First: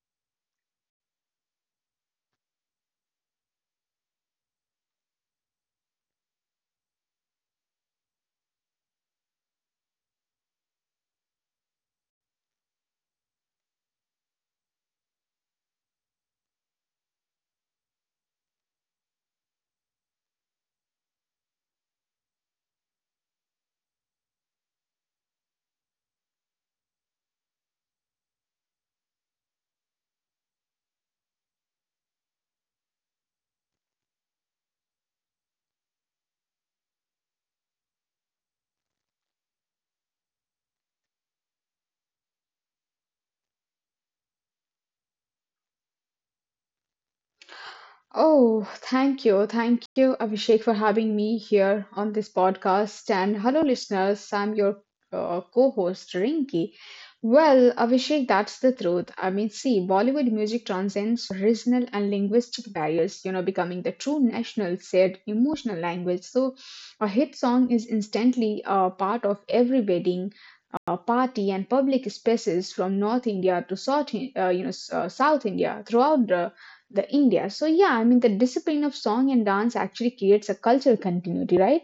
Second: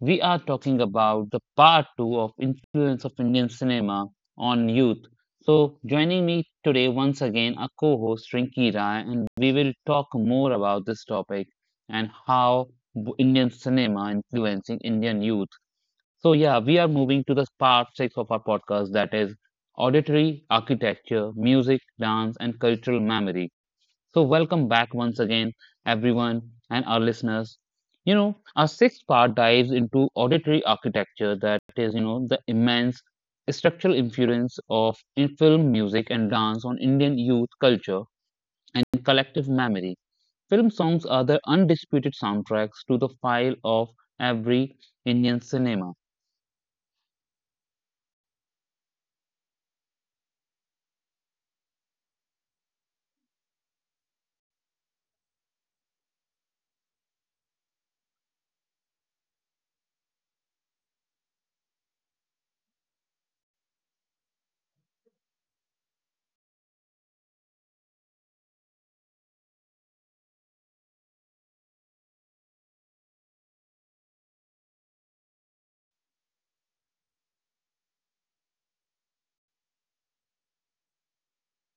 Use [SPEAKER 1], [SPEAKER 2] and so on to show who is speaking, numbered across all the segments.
[SPEAKER 1] We are talking about the part two of influence of Indian cinema on youth. So, joining me today once again are co-host Rinki Rai, and we will talk more about this topic and Indian cinema influencing Indian youth. So, yeah, we are moving to the part six of our podcast, that is auditory architecture, music, dance, and cultural memory. So, welcome back once again, everyone and our listeners. Our sixth part dives into auditory architecture, that is, the immense structural influence of in film, music, and dance on Indian youth culture and collective memory. Film songs are the undisputed soundtracks to the file of every Indian cinema.
[SPEAKER 2] Oh, thank you. Thank you, Abhishek, for having me here on this podcast. And hello, listeners. I'm your co host, Rinki. Well, Abhishek, that's the truth. I mean, see, Bollywood music transcends regional and linguistic barriers, you know, becoming the true national, said emotional language. So, a hit song is instantly a part of every wedding party and public spaces from North India to South, you know, South India throughout the India. So yeah, I mean the discipline of song and dance actually creates a cultural continuity, right?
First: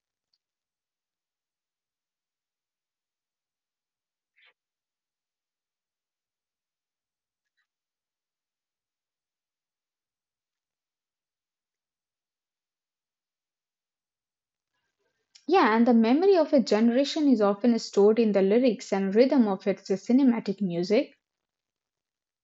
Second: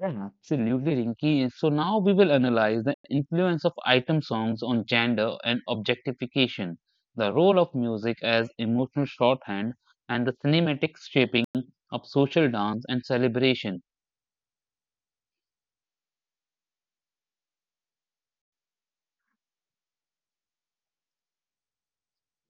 [SPEAKER 1] Yeah, absolutely, Rinki. So now we will analyze the influence of item songs on gender and objectification, the role of music as emotional shorthand, and the cinematic shaping of social dance and celebration.
[SPEAKER 2] Yeah, and the memory of a generation is often stored in the lyrics and rhythm of its cinematic music.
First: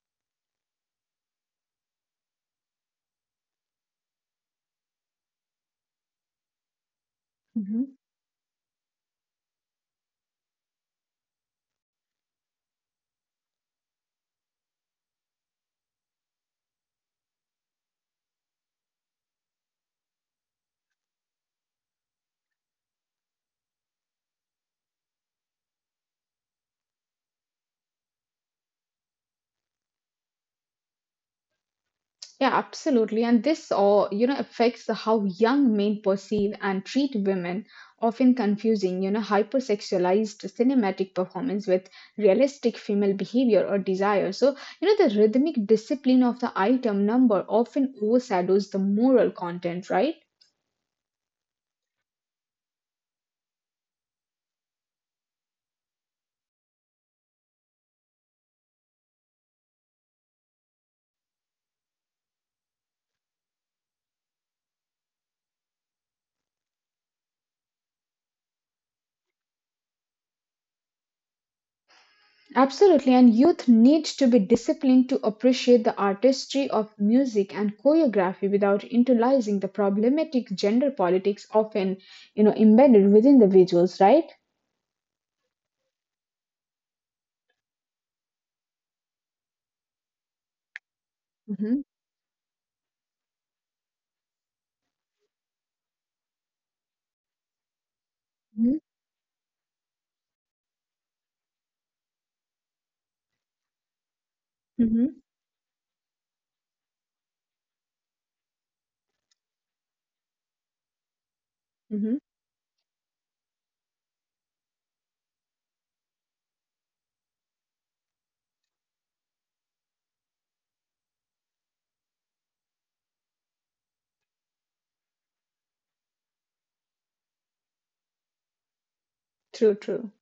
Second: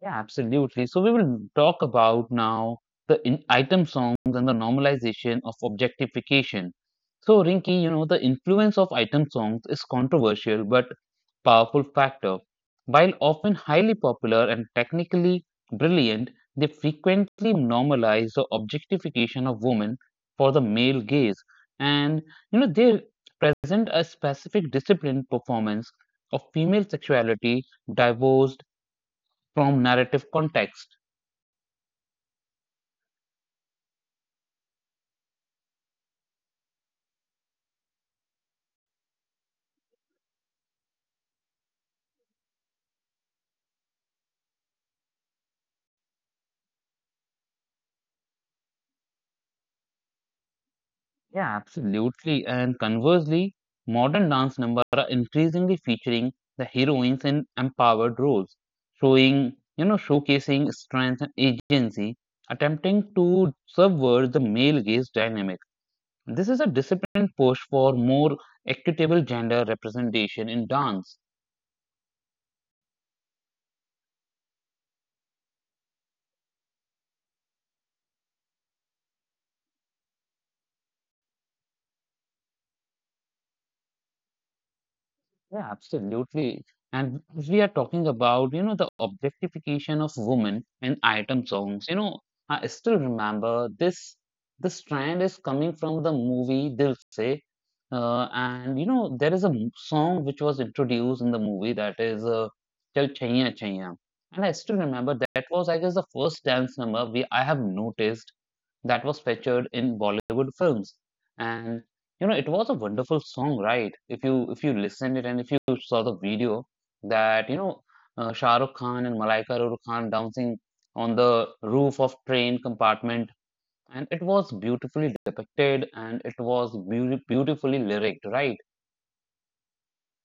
[SPEAKER 1] Yeah, absolutely. So we will talk about now the in item songs and the normalization of objectification. So Rinki, the influence of item songs is controversial but powerful factor. While often highly popular and technically brilliant, they frequently normalize the objectification of women for the male gaze. And they present a specific disciplined performance of female sexuality, divorced from narrative context.
[SPEAKER 2] Yeah, absolutely. And this all, you know, affects the how young men perceive and treat women, often confusing, you know, hypersexualized cinematic performance with realistic female behavior or desire. So, you know, the rhythmic discipline of the item number often overshadows the moral content, right?
[SPEAKER 1] Yeah, absolutely. And conversely, modern dance numbers are increasingly featuring the heroines in empowered roles, showcasing strength and agency, attempting to subvert the male gaze dynamic. This is a disciplined push for more equitable gender representation in dance.
[SPEAKER 2] Absolutely. And youth need to be disciplined to appreciate the artistry of music and choreography without internalizing the problematic gender politics often, you know, embedded within the visuals, right?
[SPEAKER 1] Yeah, absolutely. And we are talking about, the objectification of women in item
[SPEAKER 2] Mhm,
[SPEAKER 1] songs. You know, I still remember this. This trend is coming from the movie Dil Se, and
[SPEAKER 2] mhm,
[SPEAKER 1] you know, there is a song which was introduced in the movie that is "Chal Chaiya Chaiya," and I still remember
[SPEAKER 2] mhm,
[SPEAKER 1] that was, I guess, the first dance number we I have noticed that was featured in Bollywood films. And
[SPEAKER 2] mhm.
[SPEAKER 1] you know, it was a wonderful song, right? If you listened it and if you saw the video that Shah Rukh Khan and Malaika Rukh Khan dancing on the roof of train compartment, and it was beautifully depicted and it was beautifully lyric, right?
[SPEAKER 2] True, true.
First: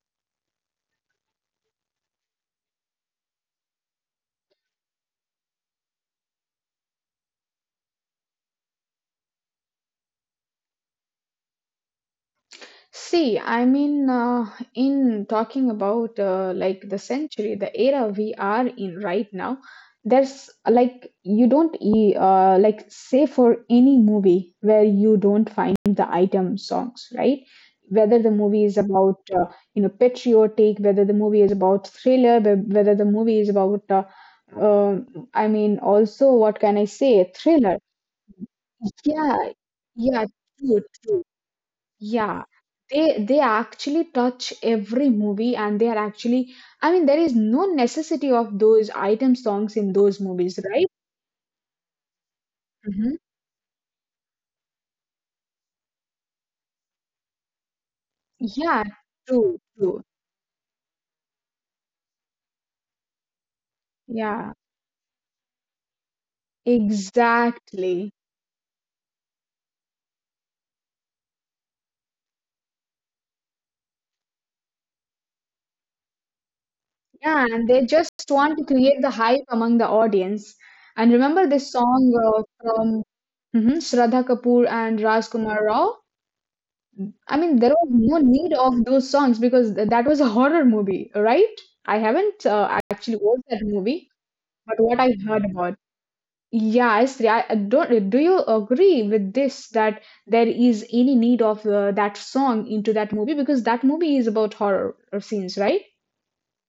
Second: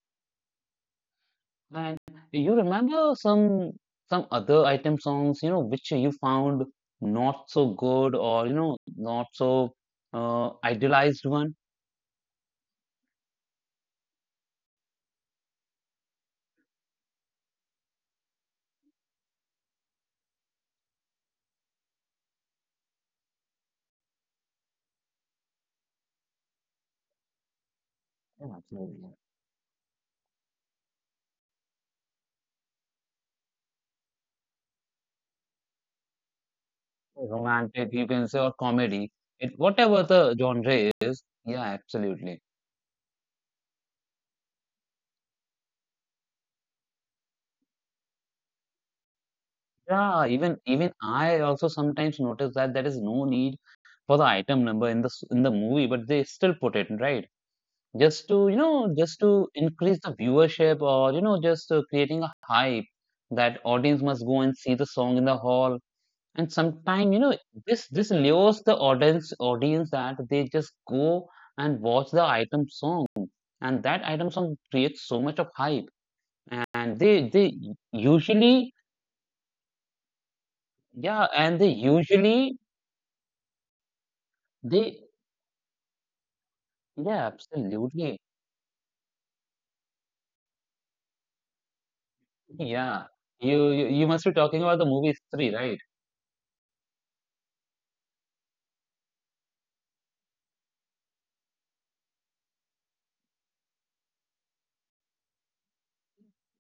[SPEAKER 1] And you remember some other item songs, you know, which you found not so good or you know not so idealized one?
[SPEAKER 2] See, I mean, in talking about like the century, the era we are in right now, there's like you don't like say for any movie where you don't find the item songs, right? Whether the
[SPEAKER 1] Yeah,
[SPEAKER 2] movie is
[SPEAKER 1] absolutely, yeah.
[SPEAKER 2] about you know patriotic, whether the movie is about thriller, whether the movie is about uh, I mean, also what can I say, thriller.
[SPEAKER 1] Romantic, you can say, or comedy,
[SPEAKER 2] Yeah,
[SPEAKER 1] it whatever
[SPEAKER 2] yeah,
[SPEAKER 1] the genre
[SPEAKER 2] true,
[SPEAKER 1] is.
[SPEAKER 2] true.
[SPEAKER 1] Yeah,
[SPEAKER 2] Yeah.
[SPEAKER 1] absolutely.
[SPEAKER 2] They actually touch every movie and they are actually, I mean, there is no necessity of those item songs in those
[SPEAKER 1] Yeah, even
[SPEAKER 2] movies, right?
[SPEAKER 1] even I also sometimes notice that there is
[SPEAKER 2] Hmm.
[SPEAKER 1] no need for the item number in the movie, but they still put it right just to you
[SPEAKER 2] Yeah,
[SPEAKER 1] know just to
[SPEAKER 2] true,
[SPEAKER 1] increase
[SPEAKER 2] true.
[SPEAKER 1] the viewership or you know just creating a hype that audience must go
[SPEAKER 2] Yeah,
[SPEAKER 1] and see the song in the hall. And sometime you know this
[SPEAKER 2] exactly.
[SPEAKER 1] lures the audience that they just go and watch the item song, and that item song creates so much of hype, and
[SPEAKER 2] Yeah,
[SPEAKER 1] they
[SPEAKER 2] and they just want to
[SPEAKER 1] usually.
[SPEAKER 2] create the hype among the audience. And
[SPEAKER 1] Yeah,
[SPEAKER 2] remember this
[SPEAKER 1] and they
[SPEAKER 2] song
[SPEAKER 1] usually
[SPEAKER 2] from mhm, Shraddha Kapoor and
[SPEAKER 1] they,
[SPEAKER 2] Rajkumar Rao? I
[SPEAKER 1] yeah,
[SPEAKER 2] mean, there was no
[SPEAKER 1] absolutely.
[SPEAKER 2] need of those songs because that was a horror movie, right? I haven't
[SPEAKER 1] Yeah,
[SPEAKER 2] actually watched that
[SPEAKER 1] you you,
[SPEAKER 2] movie,
[SPEAKER 1] you must be talking
[SPEAKER 2] but
[SPEAKER 1] about the
[SPEAKER 2] what I
[SPEAKER 1] movie
[SPEAKER 2] heard
[SPEAKER 1] three,
[SPEAKER 2] about.
[SPEAKER 1] right?
[SPEAKER 2] Yeah, Sri, I don't. Do you agree with this that there is any need of that song into that movie because that movie is about horror scenes, right?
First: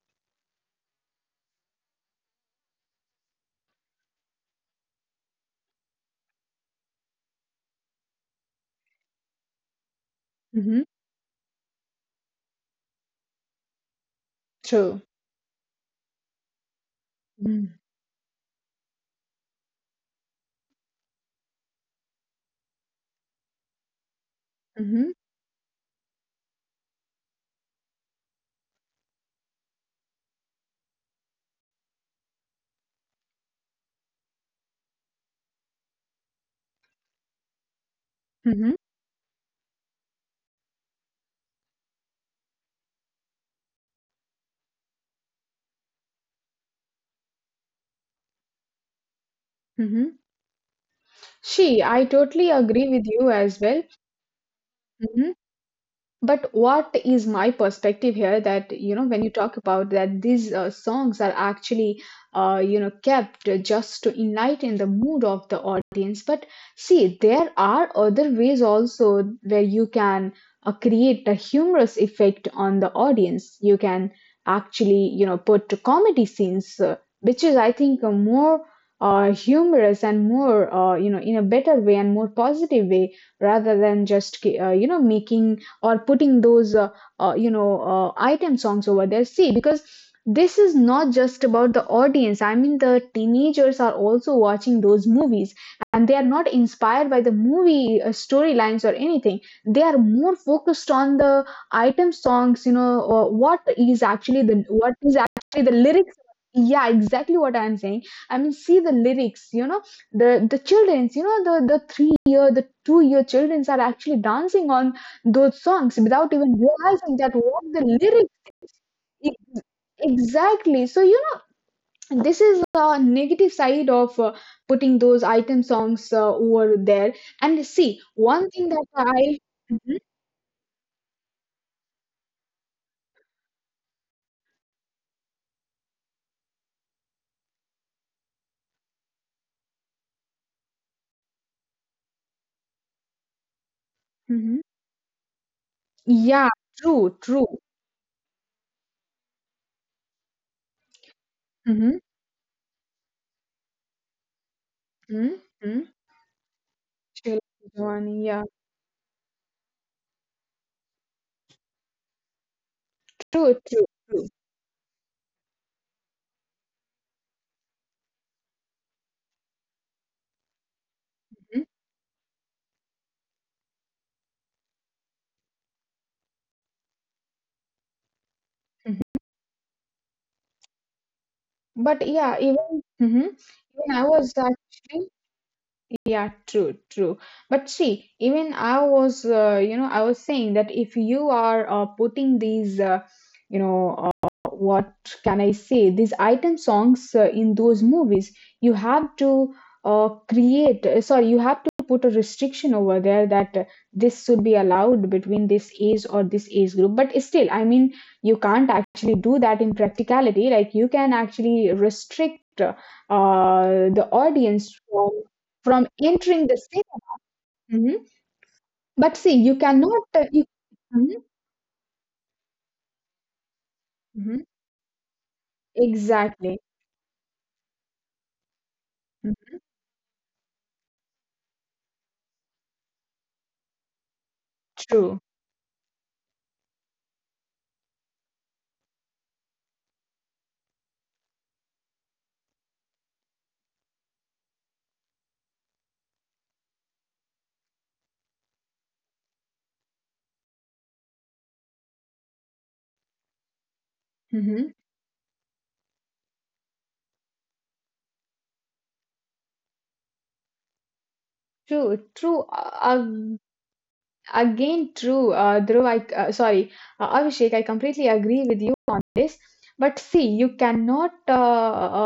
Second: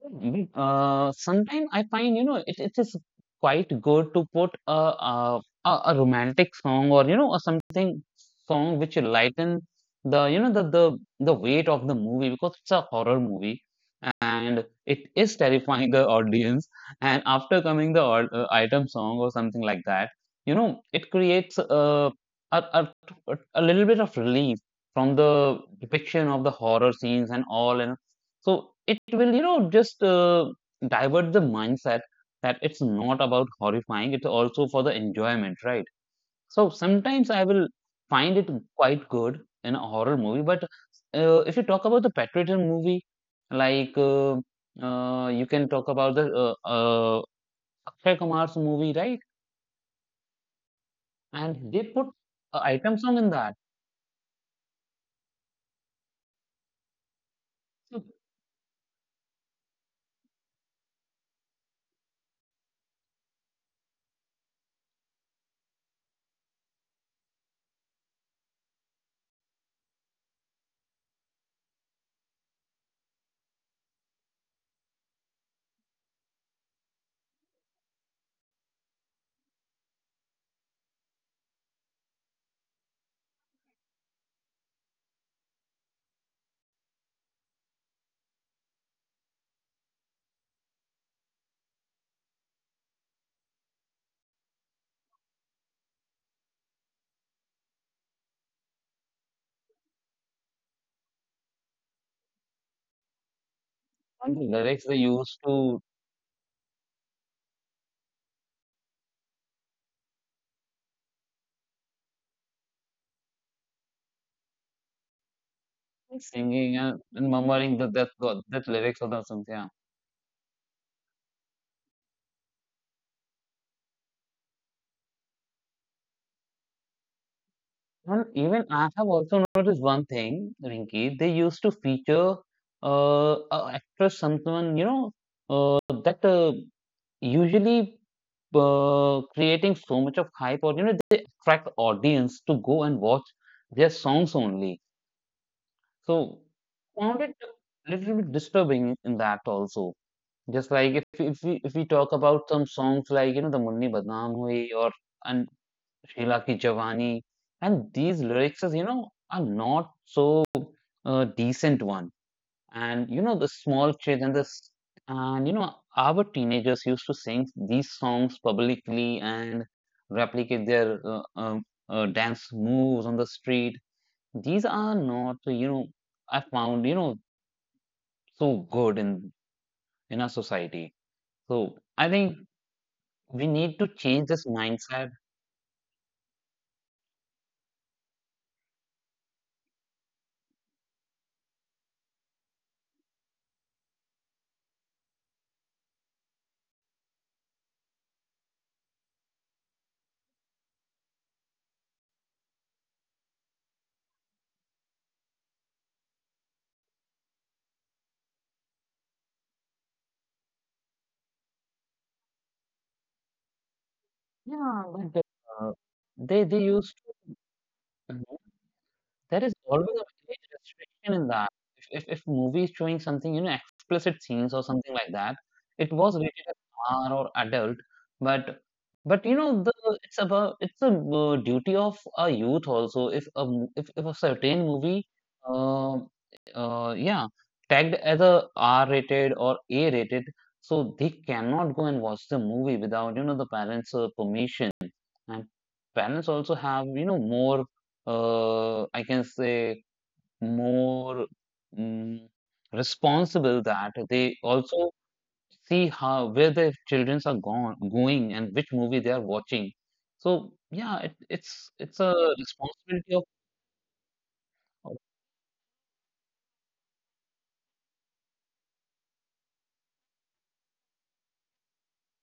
[SPEAKER 1] Mm, sometimes I find it is quite good to put a, a romantic song or you know or something song which will lighten the you know
[SPEAKER 2] Mm-hmm.
[SPEAKER 1] the weight of the movie because it's a horror movie and it
[SPEAKER 2] True.
[SPEAKER 1] is terrifying the audience, and after
[SPEAKER 2] Mm-hmm.
[SPEAKER 1] coming the item song or something like that, you know it creates a a, a a little bit of relief from
[SPEAKER 2] Mm-hmm.
[SPEAKER 1] the depiction of the horror scenes and all. And so it will, you know, just divert the mindset that it's not about horrifying, it's also for the enjoyment, right? So sometimes I will find it quite good in a horror movie, but if you talk about the patriotism movie, like you can talk about the Akshay Kumar's movie, right?
[SPEAKER 2] Mm-hmm.
[SPEAKER 1] And they
[SPEAKER 2] She,
[SPEAKER 1] put
[SPEAKER 2] I
[SPEAKER 1] a
[SPEAKER 2] totally
[SPEAKER 1] item
[SPEAKER 2] agree
[SPEAKER 1] song
[SPEAKER 2] with
[SPEAKER 1] in
[SPEAKER 2] you
[SPEAKER 1] that.
[SPEAKER 2] as well. Mhm. But what is my
[SPEAKER 1] So
[SPEAKER 2] perspective here that you know when you talk about that these songs are actually you know kept just to enlighten the mood of the audience, but see there are other ways also where you can create a humorous effect on the audience. You can actually, you know, put comedy scenes, which is I think a more humorous and more you know in a better way and more positive way rather than just you know making or putting those you know item songs over there. See, because this is not just about the audience, I mean the teenagers are also watching those movies, and they are not inspired by the movie storylines or anything. They are more focused on the item songs, you know,
[SPEAKER 1] all the lyrics they
[SPEAKER 2] what is
[SPEAKER 1] used
[SPEAKER 2] actually
[SPEAKER 1] to
[SPEAKER 2] the lyrics. Yeah, exactly what I'm saying. I mean, see the lyrics, you know, the children's you know the 2 year children's are actually dancing on those songs without even
[SPEAKER 1] singing
[SPEAKER 2] realizing
[SPEAKER 1] and
[SPEAKER 2] that what
[SPEAKER 1] murmuring
[SPEAKER 2] the lyrics.
[SPEAKER 1] that lyrics of the
[SPEAKER 2] e-
[SPEAKER 1] songs, yeah.
[SPEAKER 2] exactly, so you know this is a negative side of putting those item songs over there, and see
[SPEAKER 1] Well,
[SPEAKER 2] one
[SPEAKER 1] even
[SPEAKER 2] thing
[SPEAKER 1] I
[SPEAKER 2] that
[SPEAKER 1] have also
[SPEAKER 2] I.
[SPEAKER 1] noticed one
[SPEAKER 2] Mhm,
[SPEAKER 1] thing, Rinki. They used to feature a actress, someone you know uh, that usually creating so much of hype, or you know, they attract audience to go and watch their songs only.
[SPEAKER 2] mhm.
[SPEAKER 1] So
[SPEAKER 2] Yeah,
[SPEAKER 1] found
[SPEAKER 2] true,
[SPEAKER 1] it
[SPEAKER 2] true.
[SPEAKER 1] a little bit disturbing in that also. Just like if we talk
[SPEAKER 2] Mm-hmm,
[SPEAKER 1] about some songs like you know the Munni Badnaam Hui or and
[SPEAKER 2] mm-hmm. Mm-hmm.
[SPEAKER 1] Sheila Ki Jawani,
[SPEAKER 2] Sheila
[SPEAKER 1] and these
[SPEAKER 2] Johnny,
[SPEAKER 1] lyrics,
[SPEAKER 2] yeah.
[SPEAKER 1] is, you know, are not so decent one. And you know, the
[SPEAKER 2] True,
[SPEAKER 1] small
[SPEAKER 2] true,
[SPEAKER 1] kids and
[SPEAKER 2] true.
[SPEAKER 1] this, and you know, our teenagers used to sing these songs publicly and replicate their
[SPEAKER 2] Mhm,
[SPEAKER 1] dance moves on the street. These are not, you know, I found, you know, so good
[SPEAKER 2] mhm.
[SPEAKER 1] in our society. So I
[SPEAKER 2] But
[SPEAKER 1] think
[SPEAKER 2] yeah, even. Mhm.
[SPEAKER 1] we need to
[SPEAKER 2] Even I
[SPEAKER 1] change this
[SPEAKER 2] was
[SPEAKER 1] mindset.
[SPEAKER 2] actually. Yeah, true, true. But see, even I was, you know, I was saying that if you are putting these, you know, what can I say, these item songs in those movies, you have to create, sorry, you have to put a restriction over there that this should be allowed between this age or this age group. But still, I mean, you can't actually do that in practicality. Like, you can actually restrict the
[SPEAKER 1] Yeah,
[SPEAKER 2] audience
[SPEAKER 1] but uh,
[SPEAKER 2] from entering
[SPEAKER 1] they
[SPEAKER 2] the city.
[SPEAKER 1] used
[SPEAKER 2] Mhm.
[SPEAKER 1] to
[SPEAKER 2] But
[SPEAKER 1] there
[SPEAKER 2] see,
[SPEAKER 1] is
[SPEAKER 2] you
[SPEAKER 1] always
[SPEAKER 2] cannot.
[SPEAKER 1] a age
[SPEAKER 2] You.
[SPEAKER 1] restriction in
[SPEAKER 2] Mhm.
[SPEAKER 1] that. If movie is showing something, you know, explicit scenes
[SPEAKER 2] Mhm.
[SPEAKER 1] or something like that, it was rated as
[SPEAKER 2] Exactly.
[SPEAKER 1] R or adult, but but you know,
[SPEAKER 2] Mhm.
[SPEAKER 1] the it's about it's a duty of a youth also. If a certain movie,
[SPEAKER 2] True.
[SPEAKER 1] uh, yeah, tagged as a R rated or A rated, so they cannot go and watch the movie without you know the parents' permission. And parents also have, you know, more, I can say, more mm, responsible that they
[SPEAKER 2] Hmm.
[SPEAKER 1] also see how where their children are gone going and which movie they are watching. So yeah, it's
[SPEAKER 2] True.
[SPEAKER 1] a
[SPEAKER 2] True.
[SPEAKER 1] responsibility
[SPEAKER 2] Again,
[SPEAKER 1] of
[SPEAKER 2] true. Dhruv, I, sorry, Abhishek, I completely agree with you on this. But see, you cannot, uh,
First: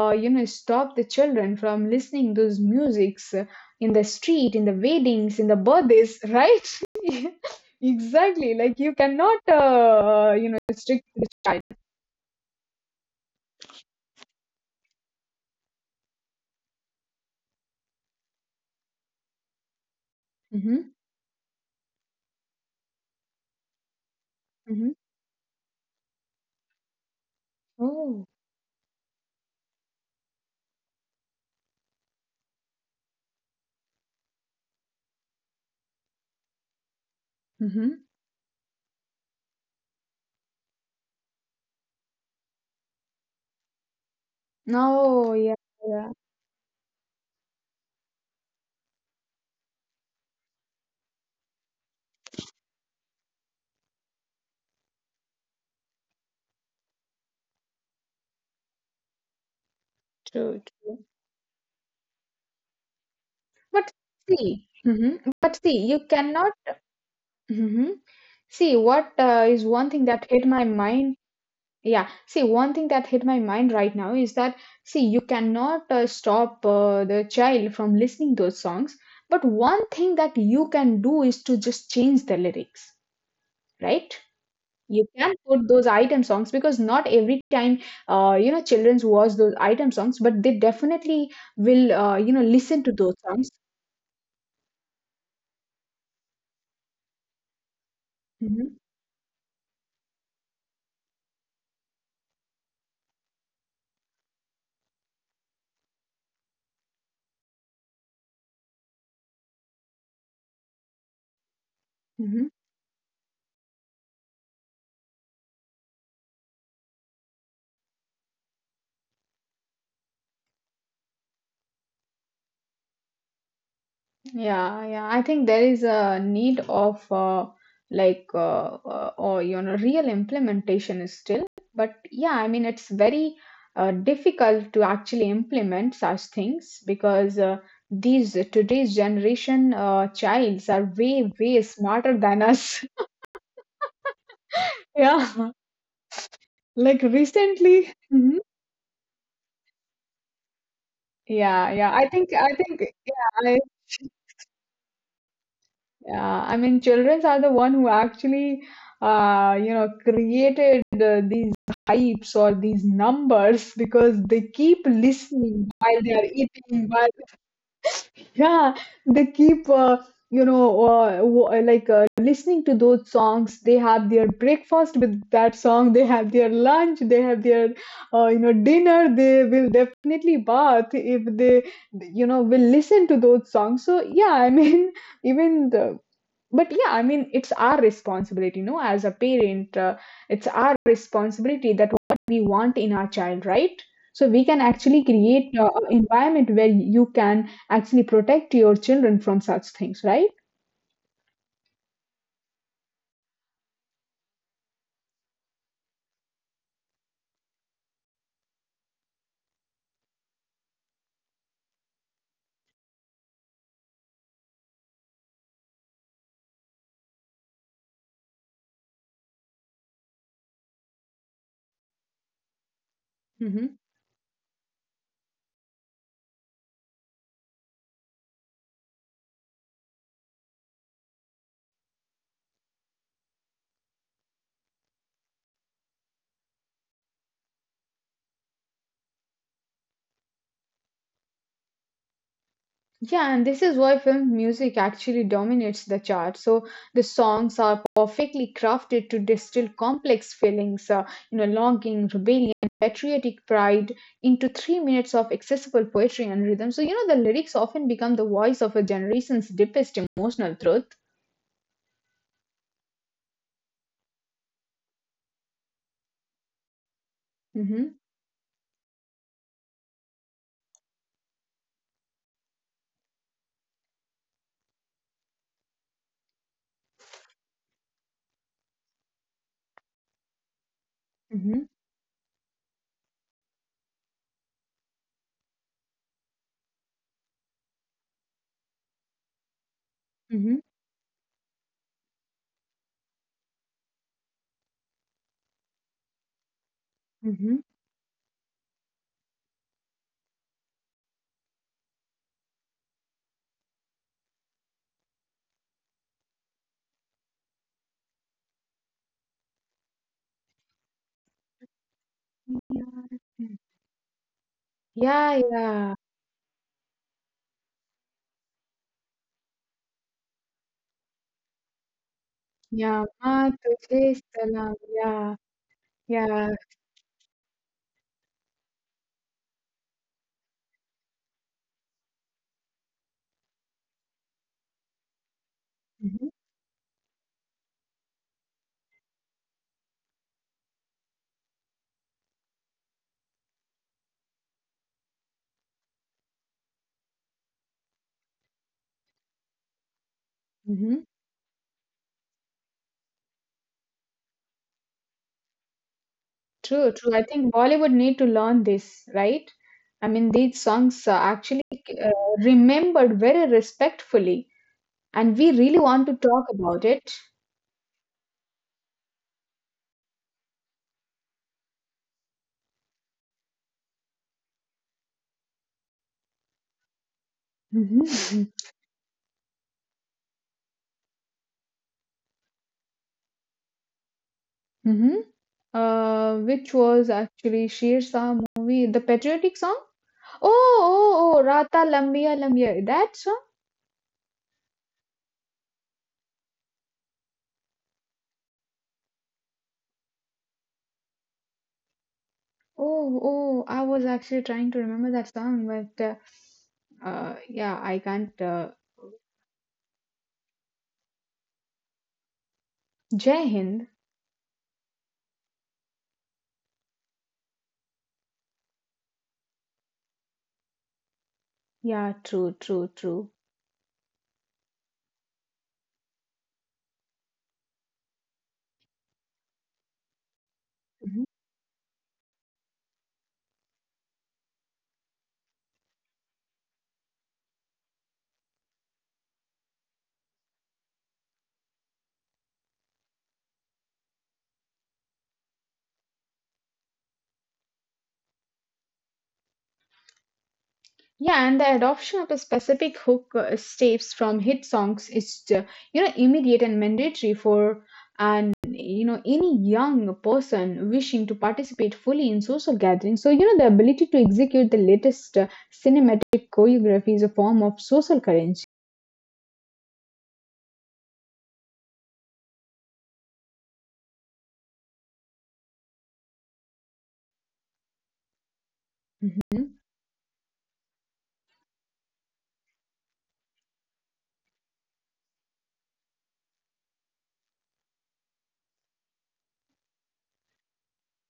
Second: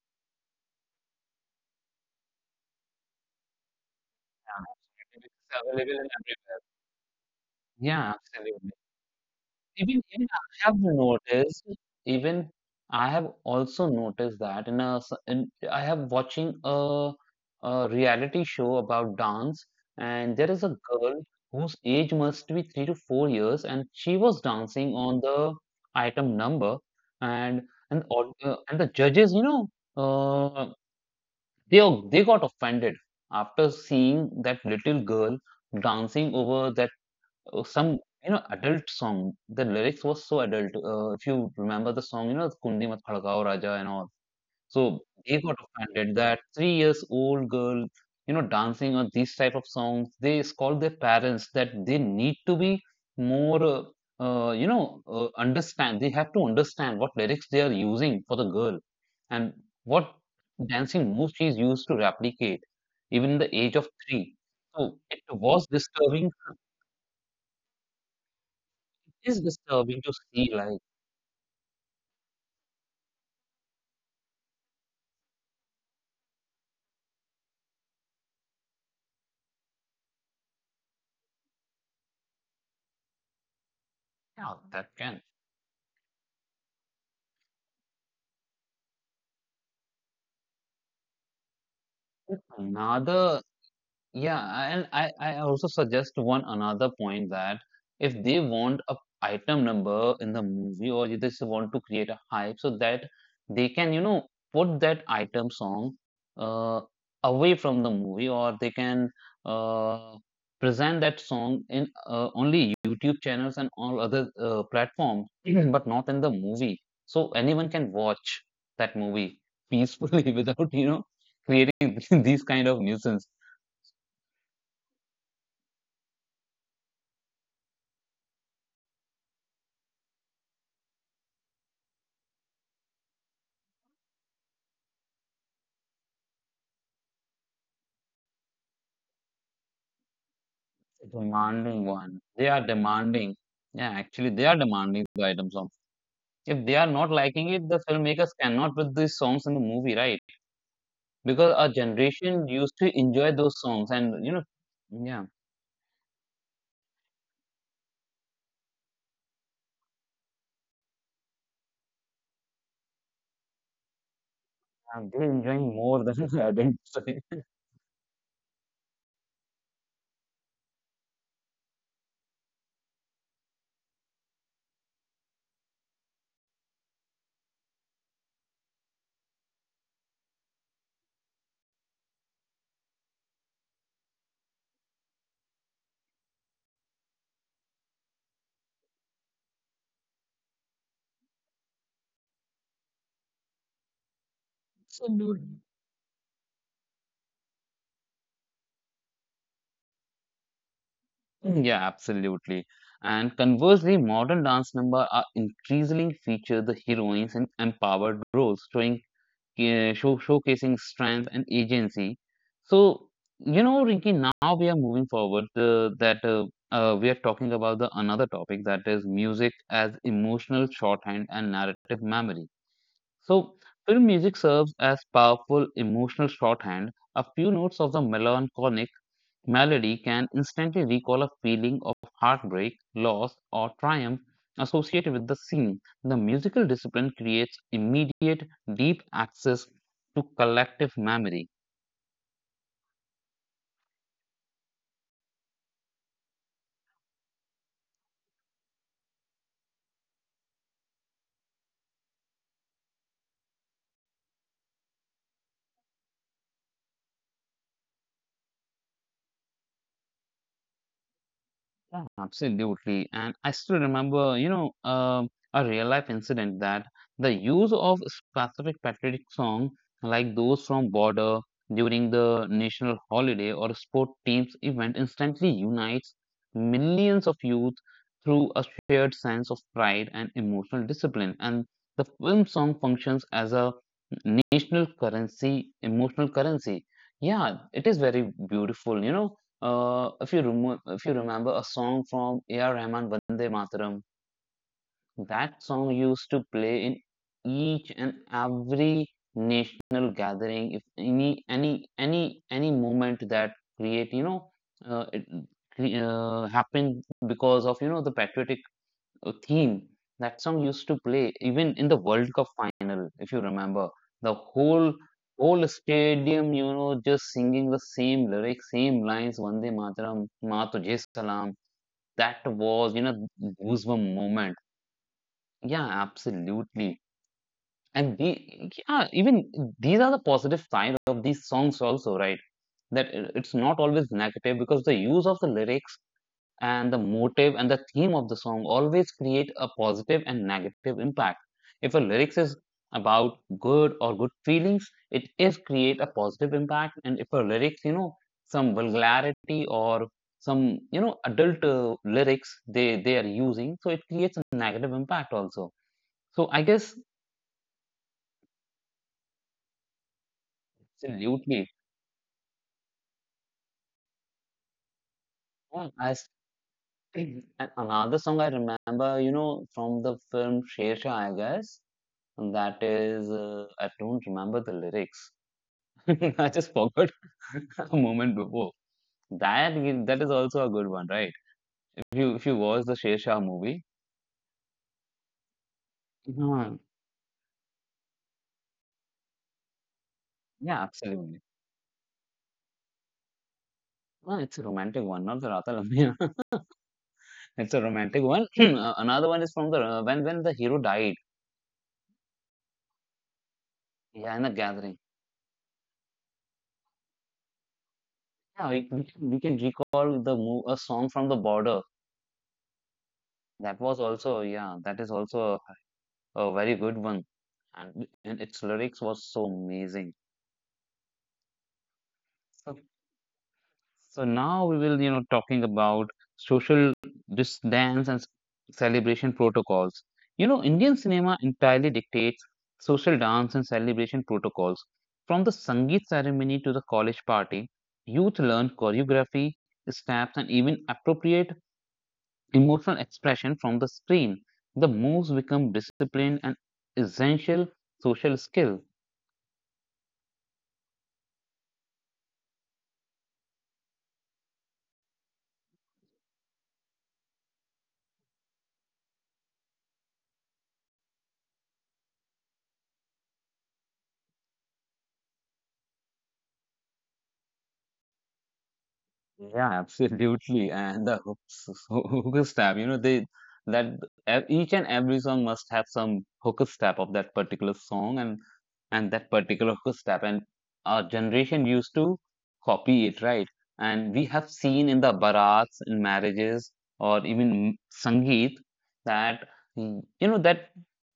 [SPEAKER 2] uh, you know, stop the children from listening those musics in the street, in the
[SPEAKER 1] parents.
[SPEAKER 2] weddings,
[SPEAKER 1] It's
[SPEAKER 2] in the
[SPEAKER 1] available in
[SPEAKER 2] birthdays,
[SPEAKER 1] every.
[SPEAKER 2] right?
[SPEAKER 1] Yeah,
[SPEAKER 2] Exactly.
[SPEAKER 1] absolutely.
[SPEAKER 2] Like you cannot,
[SPEAKER 1] Even even
[SPEAKER 2] you know,
[SPEAKER 1] I have
[SPEAKER 2] restrict the
[SPEAKER 1] noticed, even I have also noticed that in I have watching a reality show about dance, and there is a
[SPEAKER 2] child.
[SPEAKER 1] girl whose age must be 3 to 4 years, and she was dancing
[SPEAKER 2] Mm-hmm.
[SPEAKER 1] on the item number, and
[SPEAKER 2] Oh.
[SPEAKER 1] the and the judges, you know, uh, they got offended after seeing that little girl dancing over that some
[SPEAKER 2] Mm-hmm.
[SPEAKER 1] you know adult song. The lyrics was so adult. If you remember the song, you know Kundi Mat Khadkao Raja and all. So they
[SPEAKER 2] No,
[SPEAKER 1] got
[SPEAKER 2] yeah,
[SPEAKER 1] offended
[SPEAKER 2] yeah,
[SPEAKER 1] that 3 years old girl, you know, dancing on these type of songs. They scold their parents that they need to be more. You know, understand. They have to understand what lyrics they are using for the girl, and what
[SPEAKER 2] true, true.
[SPEAKER 1] dancing moves she's used to replicate, even the age
[SPEAKER 2] But
[SPEAKER 1] of three.
[SPEAKER 2] see,
[SPEAKER 1] So it
[SPEAKER 2] mm-hmm, but
[SPEAKER 1] was
[SPEAKER 2] see, you
[SPEAKER 1] disturbing,
[SPEAKER 2] cannot. Mm-hmm. See, what
[SPEAKER 1] it is
[SPEAKER 2] is one thing
[SPEAKER 1] disturbing to
[SPEAKER 2] that hit my
[SPEAKER 1] see like,
[SPEAKER 2] mind? Yeah, see, one thing that hit my mind right now is that, see, you cannot stop the child from listening those songs, but one thing that you can do is to just change the lyrics, right?
[SPEAKER 1] yeah, that
[SPEAKER 2] You
[SPEAKER 1] can.
[SPEAKER 2] can put those item songs because not every time you know children's watch those item songs, but they definitely will you know
[SPEAKER 1] It's
[SPEAKER 2] listen to those songs.
[SPEAKER 1] another. Yeah, and I also suggest one another point that if they
[SPEAKER 2] Hmm.
[SPEAKER 1] want a item number in the movie or they just want to create a hype so that they can, you know, put that item song uh, away from the movie, or they can uh, present that song in
[SPEAKER 2] Hmm.
[SPEAKER 1] only YouTube channels and all other platforms, but not in the movie. So anyone can watch that movie peacefully without, you know, creating these kind of nuisance.
[SPEAKER 2] Yeah, yeah, I think there is a need of like or you know real implementation is still, but yeah I mean it's very difficult to actually implement such things because these today's generation childs are way
[SPEAKER 1] Demanding
[SPEAKER 2] smarter
[SPEAKER 1] one.
[SPEAKER 2] than
[SPEAKER 1] They are
[SPEAKER 2] us.
[SPEAKER 1] demanding. Yeah, actually, they are demanding the
[SPEAKER 2] Yeah.
[SPEAKER 1] item song. If they
[SPEAKER 2] Like
[SPEAKER 1] are not liking it,
[SPEAKER 2] recently,
[SPEAKER 1] the
[SPEAKER 2] mhm.
[SPEAKER 1] filmmakers cannot put these songs in the movie, right?
[SPEAKER 2] Yeah,
[SPEAKER 1] Because our
[SPEAKER 2] yeah. I
[SPEAKER 1] generation
[SPEAKER 2] think,
[SPEAKER 1] used to enjoy those songs, and you know, yeah,
[SPEAKER 2] yeah. I mean, childrens are the one who actually, you know, created these hypes or these numbers because they keep
[SPEAKER 1] and they're
[SPEAKER 2] listening
[SPEAKER 1] enjoying
[SPEAKER 2] while
[SPEAKER 1] more
[SPEAKER 2] they
[SPEAKER 1] than
[SPEAKER 2] are
[SPEAKER 1] the
[SPEAKER 2] eating,
[SPEAKER 1] adults.
[SPEAKER 2] while. Yeah, they keep, you know, like listening to those songs. They have their breakfast with that song. They have their lunch. They have their, you know, dinner. They will definitely bath if they, you know, will listen to those songs. So yeah, I mean, even the. But yeah, I mean it's our responsibility, you know, as a parent, it's our responsibility that what we want in our child, right? So we can actually create
[SPEAKER 1] Absolutely.
[SPEAKER 2] an environment where you can actually protect your children from such things, right?
[SPEAKER 1] Yeah, absolutely. And conversely, modern dance number are increasingly feature the heroines in empowered roles, showing yeah, showcasing strength and agency. So, you know, Rinki, now we are moving forward that we are talking about the another topic that is music as emotional shorthand and narrative memory. So,
[SPEAKER 2] Hmm.
[SPEAKER 1] film music serves as powerful emotional shorthand. A few notes of the melancholic melody can instantly recall a feeling of heartbreak, loss, or triumph associated with the scene. The musical discipline creates immediate, deep access to collective memory.
[SPEAKER 2] Yeah, and this is why film music actually dominates the chart. So the songs are perfectly crafted to distill complex feelings, you know, longing, rebellion, patriotic pride into 3 minutes of accessible poetry and rhythm. So, you know, the lyrics often become the voice of a generation's deepest emotional truth.
[SPEAKER 1] Yeah, absolutely. And I still remember, you know, a real life incident that the use
[SPEAKER 2] Mm-hmm,
[SPEAKER 1] of specific patriotic song like those from Border during the national holiday or sport teams event instantly unites millions of youth through a shared sense of pride and emotional discipline.
[SPEAKER 2] mm-hmm,
[SPEAKER 1] And the film song functions as a national currency, emotional currency. Yeah, it is very beautiful, you know
[SPEAKER 2] mm-hmm,
[SPEAKER 1] if you remember a song from A.R. Rahman, Vande Mataram, that song used to play in
[SPEAKER 2] mm-hmm.
[SPEAKER 1] each and every national gathering. If any moment that create you know uh, it happened because of you know the patriotic a theme, that song used to play even in the World Cup final, if you remember. The whole
[SPEAKER 2] Yeah,
[SPEAKER 1] whole
[SPEAKER 2] yeah,
[SPEAKER 1] stadium, just singing the same lyrics, same lines, Vande Mataram, Ma Tujhe Salam. That
[SPEAKER 2] yeah.
[SPEAKER 1] was,
[SPEAKER 2] Maa tujhe
[SPEAKER 1] goosebump moment.
[SPEAKER 2] salam, yeah,
[SPEAKER 1] Yeah,
[SPEAKER 2] yeah.
[SPEAKER 1] absolutely. And the, yeah, even these are the positive side of these songs also, right? That it's not always negative because the use of the lyrics
[SPEAKER 2] Mm-hmm,
[SPEAKER 1] and the motive and the theme of the song always create a positive and negative impact. If a lyrics is about good or good feelings, it is create a positive impact. And if a lyrics, some vulgarity or some
[SPEAKER 2] mm-hmm.
[SPEAKER 1] adult lyrics they are using, so it creates a negative impact also. So I
[SPEAKER 2] True,
[SPEAKER 1] guess
[SPEAKER 2] true. I think Bollywood need to learn this, right? I mean, these songs are actually
[SPEAKER 1] absolutely.
[SPEAKER 2] uh, remembered very respectfully, and we really
[SPEAKER 1] Yeah,
[SPEAKER 2] want to
[SPEAKER 1] I s-
[SPEAKER 2] talk about it.
[SPEAKER 1] and another song I remember, from the film Sher Shah, I guess. That is, I don't remember the lyrics. I just forgot a
[SPEAKER 2] Hmm.
[SPEAKER 1] moment before. That is also a good one, right? If you watch the Sher Shah movie.
[SPEAKER 2] Hmm. Which
[SPEAKER 1] Mhm.
[SPEAKER 2] was actually Sher Shah movie, the patriotic song. Oh,
[SPEAKER 1] Yeah,
[SPEAKER 2] oh, oh,
[SPEAKER 1] absolutely.
[SPEAKER 2] Rata Lambiya Lambiya. That song?
[SPEAKER 1] No, it's a romantic one, not the Rata Lamia. It's a romantic one. Another one is from the when the hero died.
[SPEAKER 2] Oh, oh, I was actually
[SPEAKER 1] Yeah, in the
[SPEAKER 2] trying to remember
[SPEAKER 1] gathering.
[SPEAKER 2] that song, but yeah, I can't.
[SPEAKER 1] Yeah, we can recall the mo a song from the border.
[SPEAKER 2] Jai Hind.
[SPEAKER 1] That was also yeah, that is also a very good one, and its lyrics was so amazing.
[SPEAKER 2] Yeah, true, true, true.
[SPEAKER 1] So now we will, talking about social distance and celebration protocols. You know, Indian cinema entirely dictates social dance and celebration protocols. From the Sangeet ceremony to the college party, youth learn choreography, steps, and even appropriate emotional expression from the screen. The moves become disciplined and essential social skill.
[SPEAKER 2] Yeah, and the adoption of a specific hook stapes from hit songs is, you know, immediate and mandatory for and you know any young person wishing to participate fully in social gatherings. So you know the ability to execute the latest cinematic choreography is a form of social currency.
[SPEAKER 1] Yeah, absolutely. And the hooks, hooker stab, you know, they that each and every song must have some hooker stab of that particular song and that
[SPEAKER 2] Mhm.
[SPEAKER 1] particular hooker stab. And our generation used to copy it, right? And we have seen in the barats, in marriages, or even sangeet that you know that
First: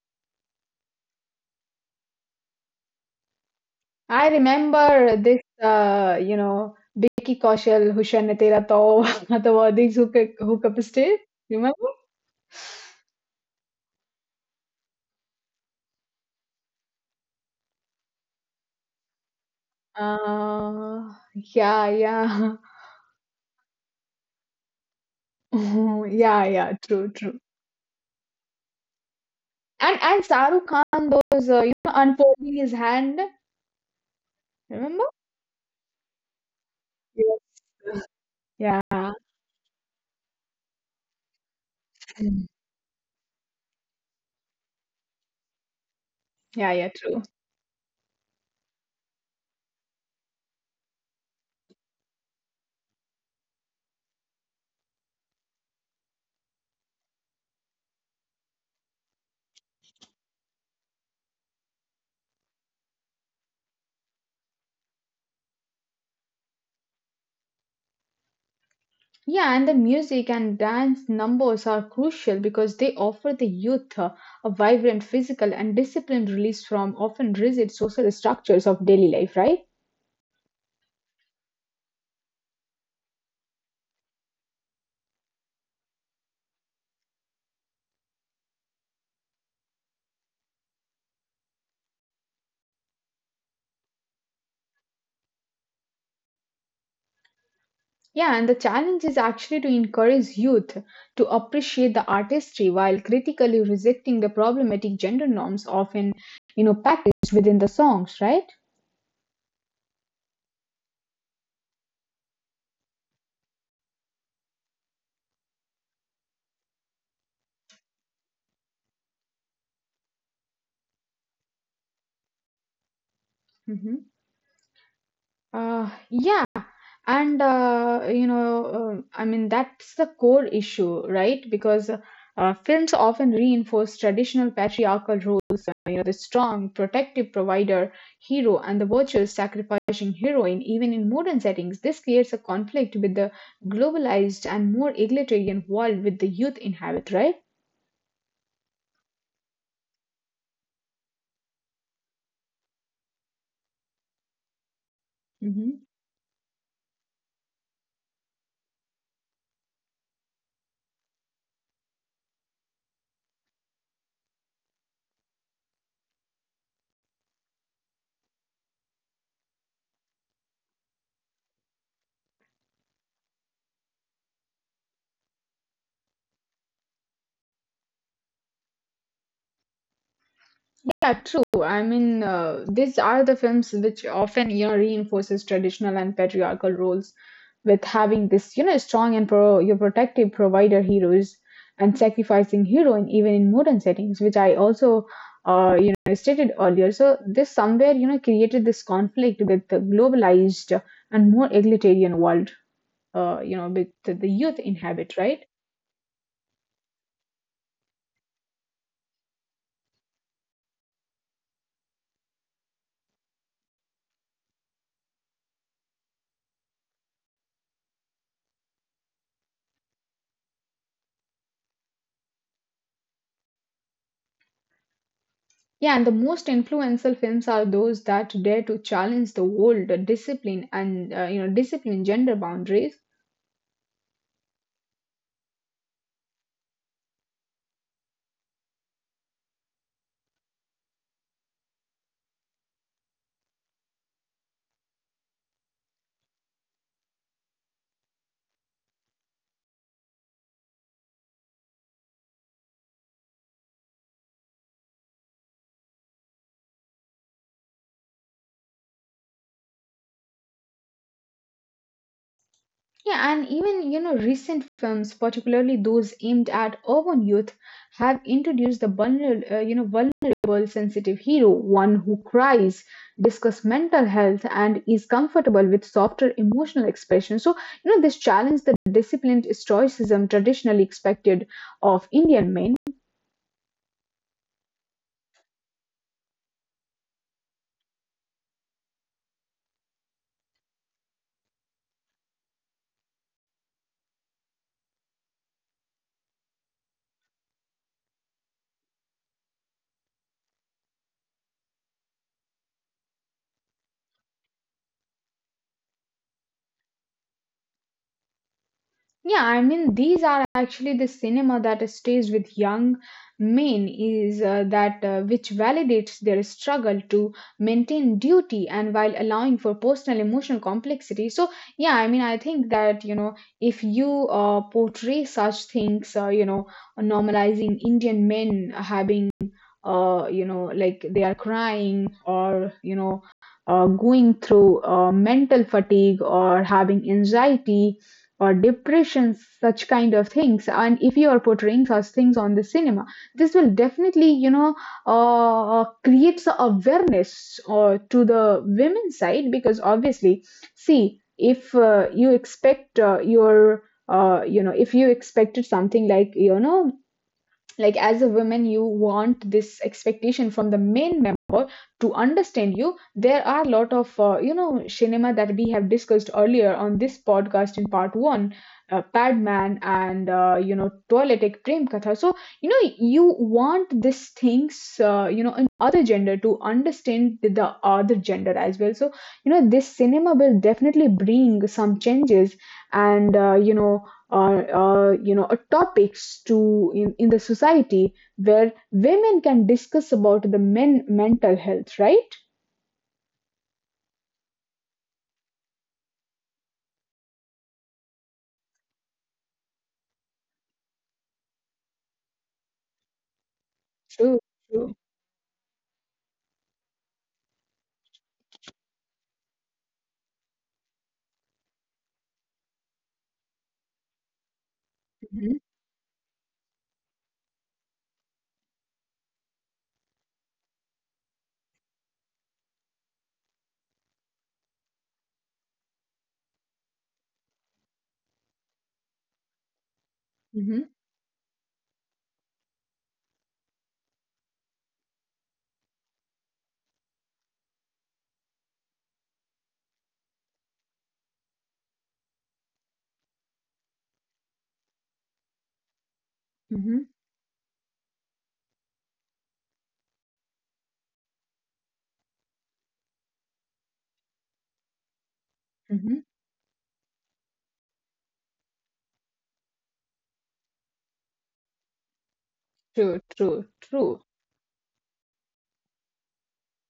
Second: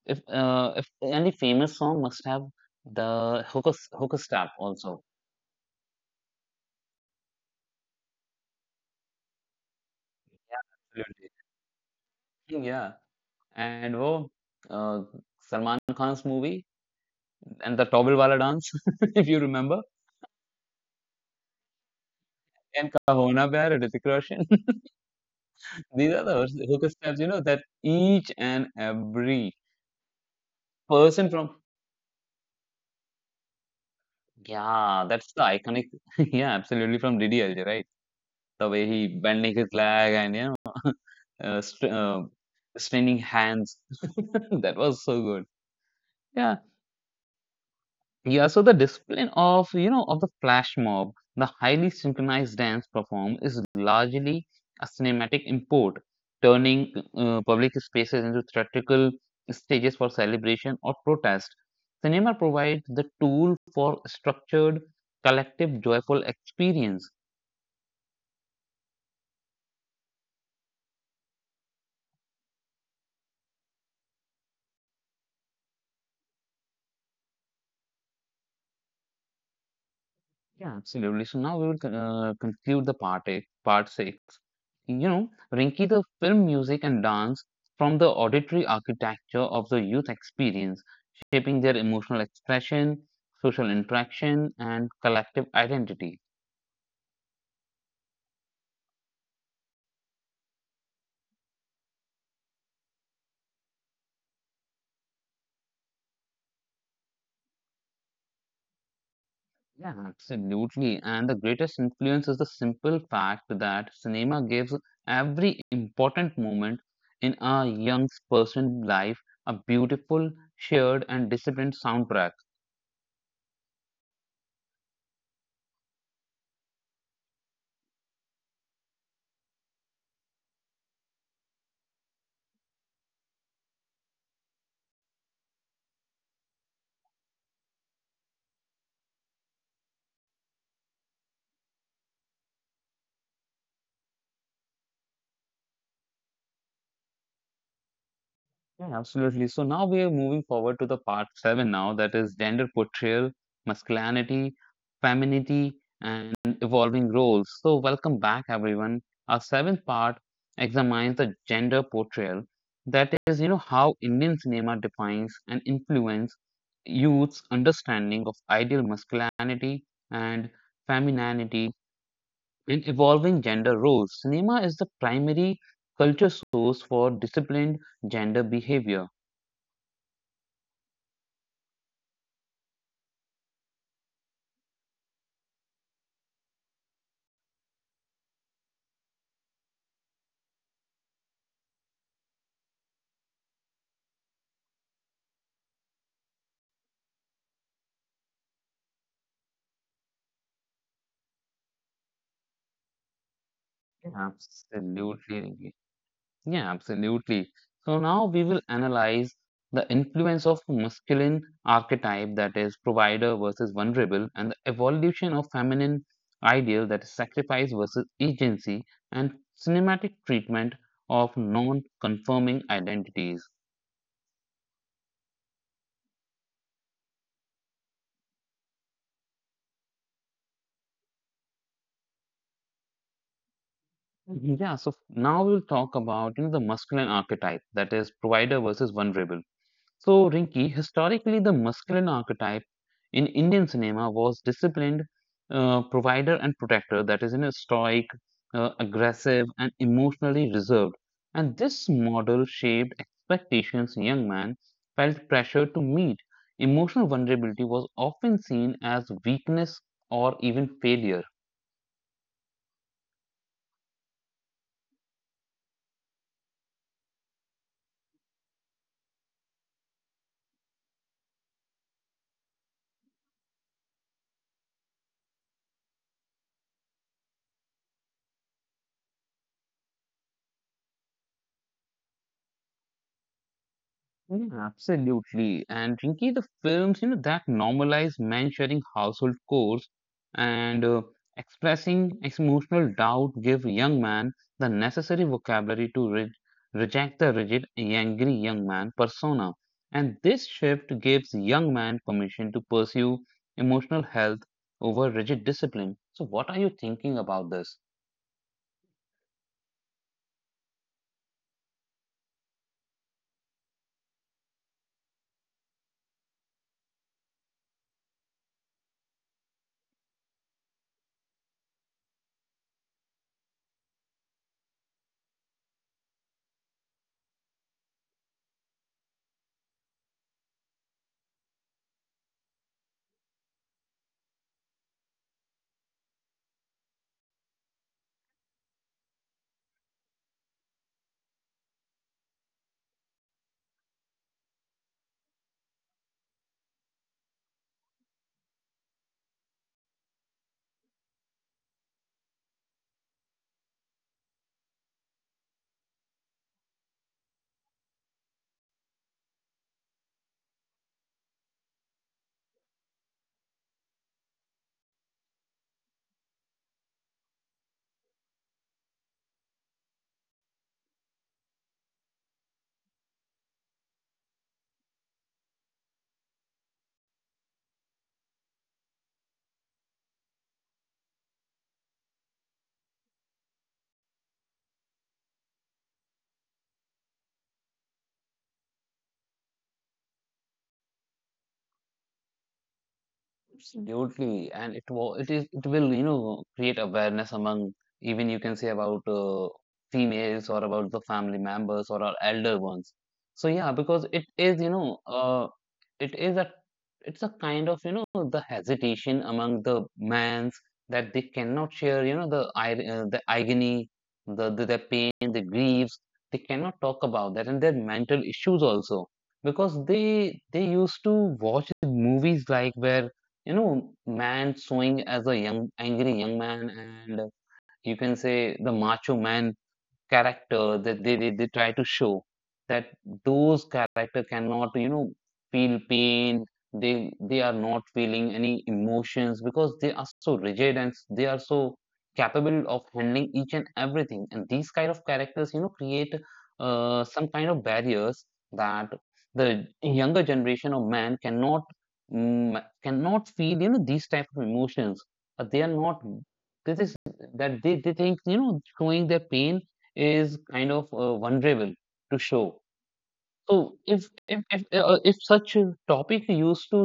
[SPEAKER 1] if any famous song must have the hooker
[SPEAKER 2] I
[SPEAKER 1] stab also.
[SPEAKER 2] remember this, you know, Vicky Kaushal, Hushan Ne Tera Tau, these hook up step.
[SPEAKER 1] Absolutely.
[SPEAKER 2] Remember?
[SPEAKER 1] Yeah. and oh, uh, Salman Khan's movie and the towel wala dance, if you remember,
[SPEAKER 2] Uh, yeah, yeah.
[SPEAKER 1] and Kahona Pyar, Hrithik Roshan. These are
[SPEAKER 2] Yeah,
[SPEAKER 1] the
[SPEAKER 2] yeah,
[SPEAKER 1] hooker
[SPEAKER 2] true,
[SPEAKER 1] steps, you
[SPEAKER 2] true.
[SPEAKER 1] know, that each and every
[SPEAKER 2] And Saruk Khan,
[SPEAKER 1] person
[SPEAKER 2] those
[SPEAKER 1] from
[SPEAKER 2] you know, unfolding his hand. Remember?
[SPEAKER 1] yeah, that's the iconic. Yeah, absolutely from
[SPEAKER 2] Yes.
[SPEAKER 1] Didi DDLJ, right? The
[SPEAKER 2] Yeah,
[SPEAKER 1] way he bending his leg and uh, str uh, straining hands. That was so good. Yeah.
[SPEAKER 2] yeah, yeah, true.
[SPEAKER 1] Yeah, so the discipline of, of the flash mob, the highly synchronized dance perform is largely a cinematic import, turning public spaces into theatrical stages for celebration or protest. Cinema provides the tool for structured, collective, joyful experience.
[SPEAKER 2] Yeah, and the music and dance numbers are crucial because they offer the youth a vibrant physical and disciplined release from often rigid social structures of daily life, right?
[SPEAKER 1] Yeah, absolutely. So now we will conclude the part eight, part six. You know, Rinki, the film music and dance from the auditory architecture of the youth experience, shaping their emotional expression, social interaction, and collective identity.
[SPEAKER 2] Yeah, and the challenge is actually to encourage youth to appreciate the artistry while critically rejecting the problematic gender norms often, you know, packaged within the songs, right?
[SPEAKER 1] Yeah, absolutely. And the greatest influence is the simple fact that cinema gives every important moment in a young person's life a beautiful, shared, and disciplined soundtrack.
[SPEAKER 2] Hmm. Yeah, and you know, I mean that's the core issue, right? Because films often reinforce traditional patriarchal roles, you know, the strong protective provider hero and the virtuous sacrificing heroine even in modern settings. This creates a conflict with the globalized and more egalitarian world with the youth inhabit, right?
[SPEAKER 1] Yeah, absolutely. So now we are moving forward to the part seven now, that is gender portrayal, masculinity, femininity,
[SPEAKER 2] Hmm.
[SPEAKER 1] and evolving roles. So welcome back, everyone. Our seventh part examines the gender portrayal, that is, you know, how Indian cinema defines and influence youth's understanding of ideal masculinity and femininity and evolving gender roles. Cinema is the primary culture source for disciplined gender behavior.
[SPEAKER 2] Yeah, true. I mean, these are the films which often, you know, reinforces traditional and patriarchal roles with having this, you know, strong and pro your protective provider heroes and sacrificing heroine even in modern settings, which I also, you know, stated earlier. So this somewhere, you know, created this conflict with the globalized and more egalitarian world, you know, with the youth inhabit,
[SPEAKER 1] Absolutely.
[SPEAKER 2] right?
[SPEAKER 1] Rinki. Yeah, absolutely. So now we will analyze the influence of masculine archetype that is provider versus vulnerable and the evolution of feminine ideal that is sacrifice versus agency and cinematic treatment of non-conforming identities.
[SPEAKER 2] Yeah, and the most influential films are those that dare to challenge the old discipline and discipline gender boundaries.
[SPEAKER 1] Mhm. Yeah, so now we'll talk about, you know, the masculine archetype that is provider versus vulnerable. So, Rinki, historically, the masculine archetype in Indian cinema was disciplined provider and protector, that is, in a stoic, aggressive, and emotionally reserved. And this model shaped expectations young man felt pressure to meet. Emotional vulnerability was often seen as weakness or even failure.
[SPEAKER 2] Yeah, and even recent films, particularly those aimed at urban youth, have introduced the vulnerable, vulnerable, sensitive hero, one who cries, discuss mental health, and is comfortable with softer emotional expression. So this challenge the disciplined stoicism traditionally expected of Indian men.
[SPEAKER 1] Absolutely. And Rinki, the films, you know, that normalize men sharing household chores and expressing emotional doubt give young man the necessary vocabulary to reject the rigid, angry young man persona. And this shift gives young man permission to pursue emotional health over rigid discipline. So what are you thinking about this?
[SPEAKER 2] Yeah, these are actually the cinema that stays with young men is that which validates their struggle to maintain duty and while allowing for personal emotional complexity. So, yeah, I mean, I think that, you know, if you portray such things, normalizing Indian men having like they are crying or going through mental fatigue or having anxiety or depression such kind of things, and if you are portraying such things on the cinema, this will definitely creates a awareness to the women side. Because obviously, see, if you expect your if you expected something like like as a woman, you want this expectation from the men to understand you. There are a lot of cinema that we have discussed earlier on this podcast in part 1, padman and toiletic prem katha. So you know you want these things in other gender to understand the other gender as well. So this cinema will definitely bring some changes and topics to in the society where women can discuss about the men mental health, right?
[SPEAKER 1] Absolutely, and it will you know create awareness among even you can say about females or about the family members or our elder ones. So yeah, because
[SPEAKER 2] True, true.
[SPEAKER 1] it is a it's a kind of you know the hesitation among the mans that they cannot share you know the agony the their pain the
[SPEAKER 2] Mm-hmm,
[SPEAKER 1] griefs they cannot talk about that and their mental issues also because they used to watch movies like where you know, man showing as a young, angry young man, and you can say the macho man character
[SPEAKER 2] mm-hmm,
[SPEAKER 1] that they try to show that those character cannot you know feel pain they are not feeling any emotions because they are so rigid and they are so capable of handling each and everything and these kind of characters you know create
[SPEAKER 2] mm-hmm,
[SPEAKER 1] some kind of barriers that the younger generation of man cannot cannot feel you know these type of emotions. They are not
[SPEAKER 2] mm-hmm.
[SPEAKER 1] this is that they think you know showing their pain is kind of vulnerable to show.
[SPEAKER 2] True,
[SPEAKER 1] So
[SPEAKER 2] true, true.
[SPEAKER 1] if such a topic used to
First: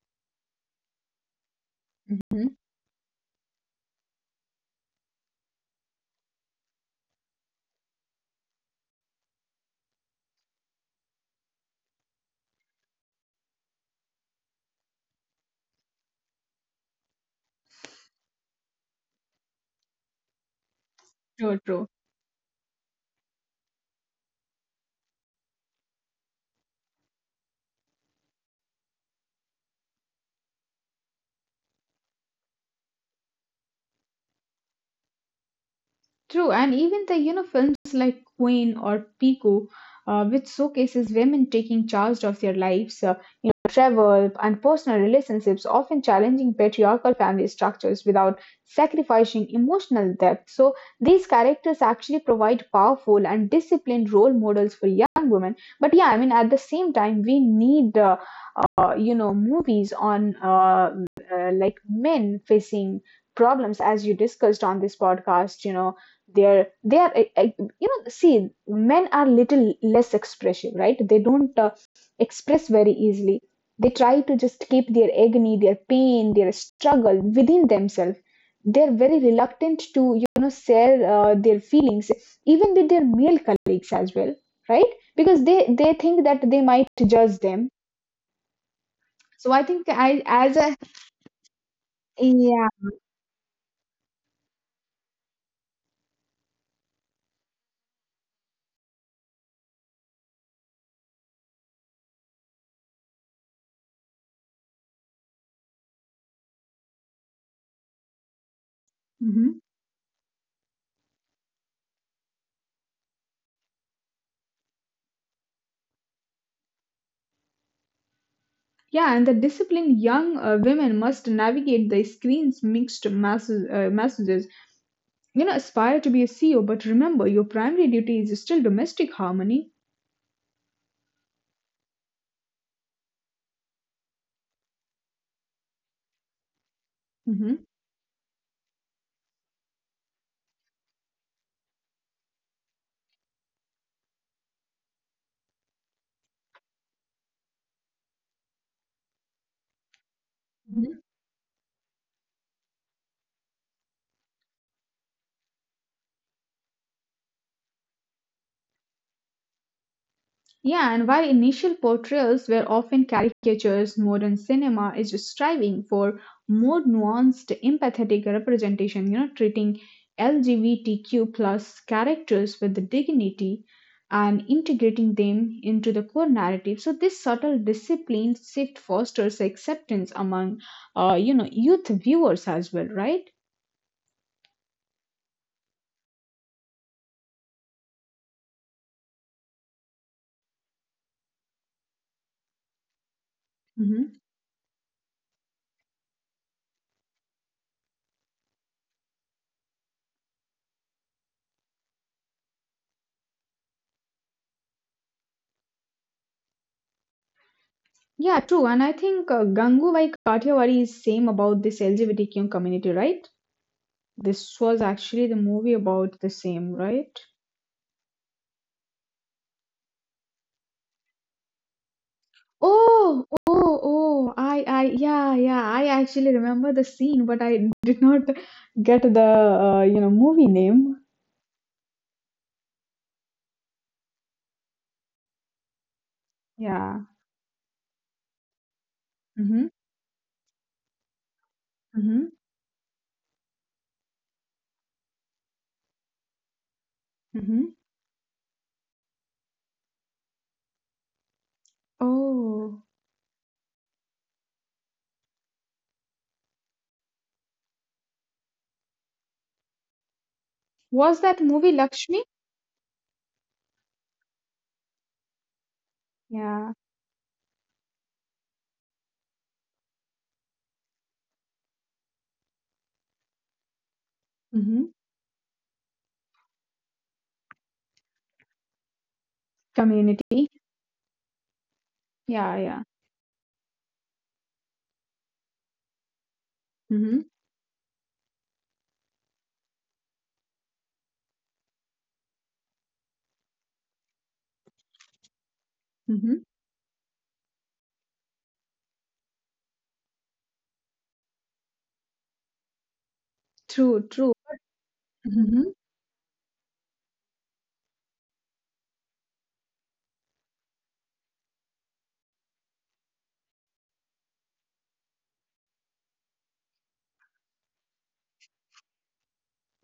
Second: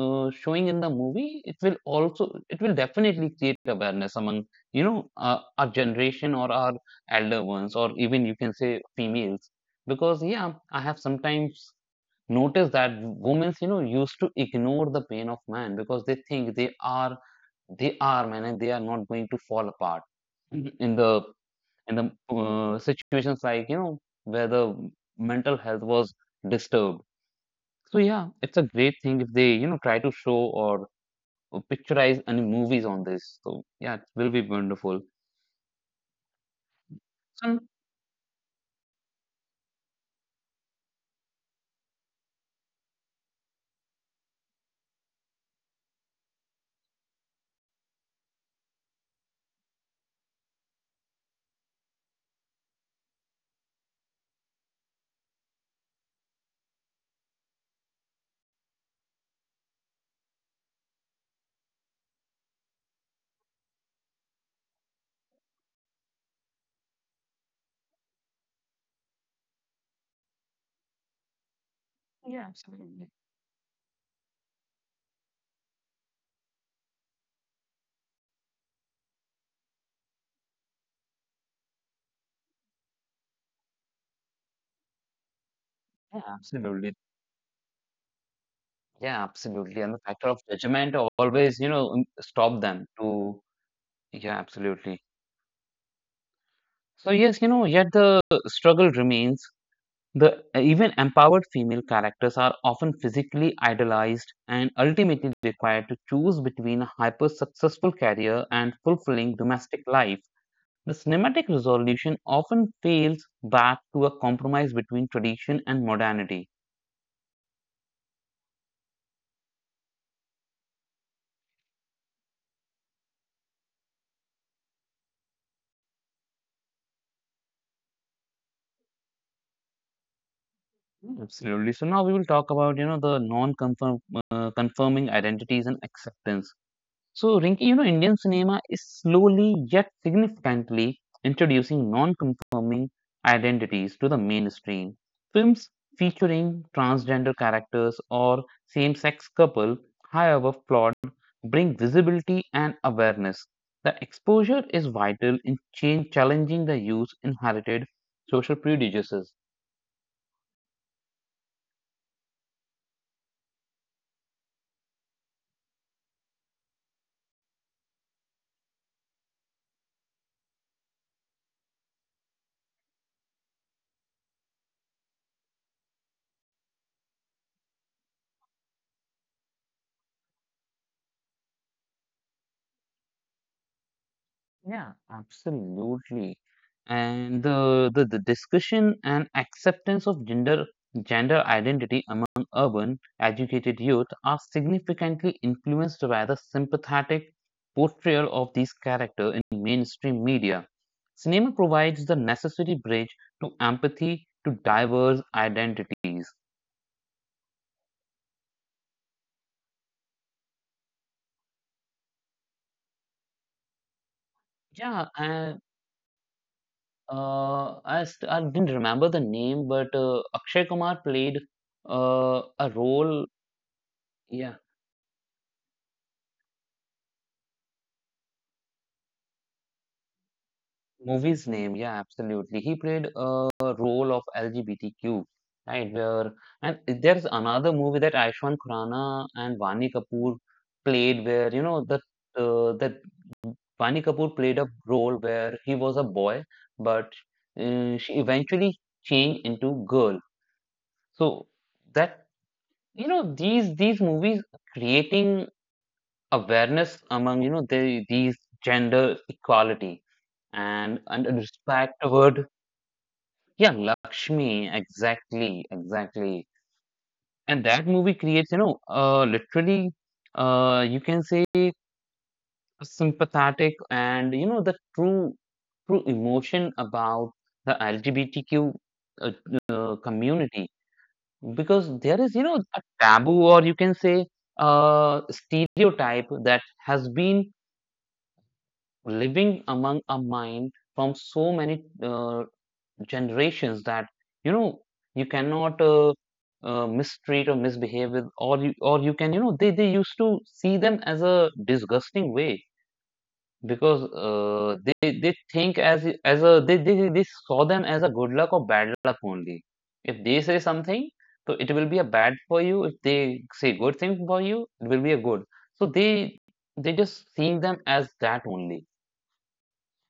[SPEAKER 1] showing in the movie,
[SPEAKER 2] Mm-hmm.
[SPEAKER 1] it will definitely create awareness among our generation or our elder ones or even you can say females because yeah I have sometimes noticed that women you know used to ignore the pain of man because they think they are man and they are not going to fall apart in the
[SPEAKER 2] True,
[SPEAKER 1] in
[SPEAKER 2] true.
[SPEAKER 1] the situations like you know where the mental health was disturbed so yeah it's a great thing if they you know try to show or, or picturize any movies on this so yeah it will be wonderful.
[SPEAKER 2] True, and even the
[SPEAKER 1] So
[SPEAKER 2] films like Queen or Pico, which showcases women taking charge of their lives, travel and personal relationships, often challenging patriarchal family structures without sacrificing emotional depth. So these characters actually provide powerful and disciplined role models for young women. But yeah, I mean, at the same time, we need movies on like men facing problems as you discussed on this podcast. They're they are I- you know see, men are little less expressive, right? They don't
[SPEAKER 1] yeah
[SPEAKER 2] express
[SPEAKER 1] absolutely.
[SPEAKER 2] very easily. They try to just keep their agony, their pain, their struggle within themselves. They're very reluctant to share their feelings even with their male colleagues as well, right? Because they
[SPEAKER 1] yeah
[SPEAKER 2] think that they
[SPEAKER 1] absolutely
[SPEAKER 2] might judge them.
[SPEAKER 1] yeah
[SPEAKER 2] So I
[SPEAKER 1] absolutely and the
[SPEAKER 2] think
[SPEAKER 1] factor
[SPEAKER 2] I
[SPEAKER 1] of
[SPEAKER 2] as a
[SPEAKER 1] judgment always you know stop them
[SPEAKER 2] yeah.
[SPEAKER 1] to. Yeah absolutely. So yes you know yet the struggle remains. The even empowered female characters are often physically idolized and ultimately required to choose between a hyper successful career and fulfilling
[SPEAKER 2] Mhm.
[SPEAKER 1] domestic life. The cinematic resolution often fails back to a compromise between tradition and modernity.
[SPEAKER 2] Yeah, and the disciplined young women must navigate the screen's mixed messages. You know, aspire to be a CEO, but remember your primary duty is still domestic harmony.
[SPEAKER 1] Absolutely. So now we will talk about you know the non-confirm confirming identities and acceptance. So, Rinki,
[SPEAKER 2] Hmm.
[SPEAKER 1] you know, Indian cinema is slowly yet significantly introducing non conforming identities to the mainstream. Films featuring transgender characters or same sex couple, however flawed, bring visibility and awareness. The exposure is vital in change, challenging the youth's inherited social prejudices.
[SPEAKER 2] Yeah, and while initial portrayals were often caricatures, modern cinema is striving for more nuanced, empathetic representation, you know, treating LGBTQ plus characters with the dignity and integrating them into the core narrative. So this subtle discipline shift fosters acceptance among, youth viewers as well, right?
[SPEAKER 1] Yeah, absolutely. And the discussion and acceptance of gender identity among urban educated youth
[SPEAKER 2] Mhm.
[SPEAKER 1] are significantly influenced by the sympathetic portrayal of these characters in mainstream media. Cinema provides the necessary bridge to empathy to diverse identities.
[SPEAKER 2] Yeah, true. And I think Gangubai Kathiawadi is same about this LGBTQ community, right? This was
[SPEAKER 1] Yeah,
[SPEAKER 2] actually the
[SPEAKER 1] and
[SPEAKER 2] movie about the same, right?
[SPEAKER 1] I didn't remember the name, but Akshay Kumar played a role.
[SPEAKER 2] Oh, oh, oh,
[SPEAKER 1] Yeah,
[SPEAKER 2] yeah, yeah, I actually remember the scene, but I did not get the, movie name.
[SPEAKER 1] movie's name, yeah, absolutely. He played a role of LGBTQ, right? Where and
[SPEAKER 2] Yeah.
[SPEAKER 1] there's another movie that Ayushmann Khurrana and
[SPEAKER 2] Mm-hmm.
[SPEAKER 1] Vani Kapoor played, where you know that
[SPEAKER 2] Mm-hmm.
[SPEAKER 1] that Vani Kapoor played a role where he was a boy, but
[SPEAKER 2] Mm-hmm.
[SPEAKER 1] she eventually changed into girl. So that
[SPEAKER 2] Oh,
[SPEAKER 1] you know these movies creating awareness among you know these gender equality and a
[SPEAKER 2] was that movie
[SPEAKER 1] respect
[SPEAKER 2] Lakshmi?
[SPEAKER 1] toward. Yeah, Lakshmi, exactly, exactly.
[SPEAKER 2] Yeah.
[SPEAKER 1] And that movie creates, you know, literally, you can say a sympathetic and, you know, the
[SPEAKER 2] Mm-hmm.
[SPEAKER 1] true emotion about the LGBTQ uh,
[SPEAKER 2] Community.
[SPEAKER 1] community because there is, you know,
[SPEAKER 2] Yeah,
[SPEAKER 1] a
[SPEAKER 2] yeah.
[SPEAKER 1] taboo or you can say stereotype that has
[SPEAKER 2] Mm-hmm.
[SPEAKER 1] been living among our mind from so many generations that you know you cannot
[SPEAKER 2] Mm-hmm.
[SPEAKER 1] mistreat or misbehave with or you can you know they used to see them as a disgusting way because
[SPEAKER 2] True, true.
[SPEAKER 1] they think as a they saw them as a good luck or bad luck only. If they say something so it will be a bad for you, if they say good thing for you it will be a good, so they just seeing them as that only.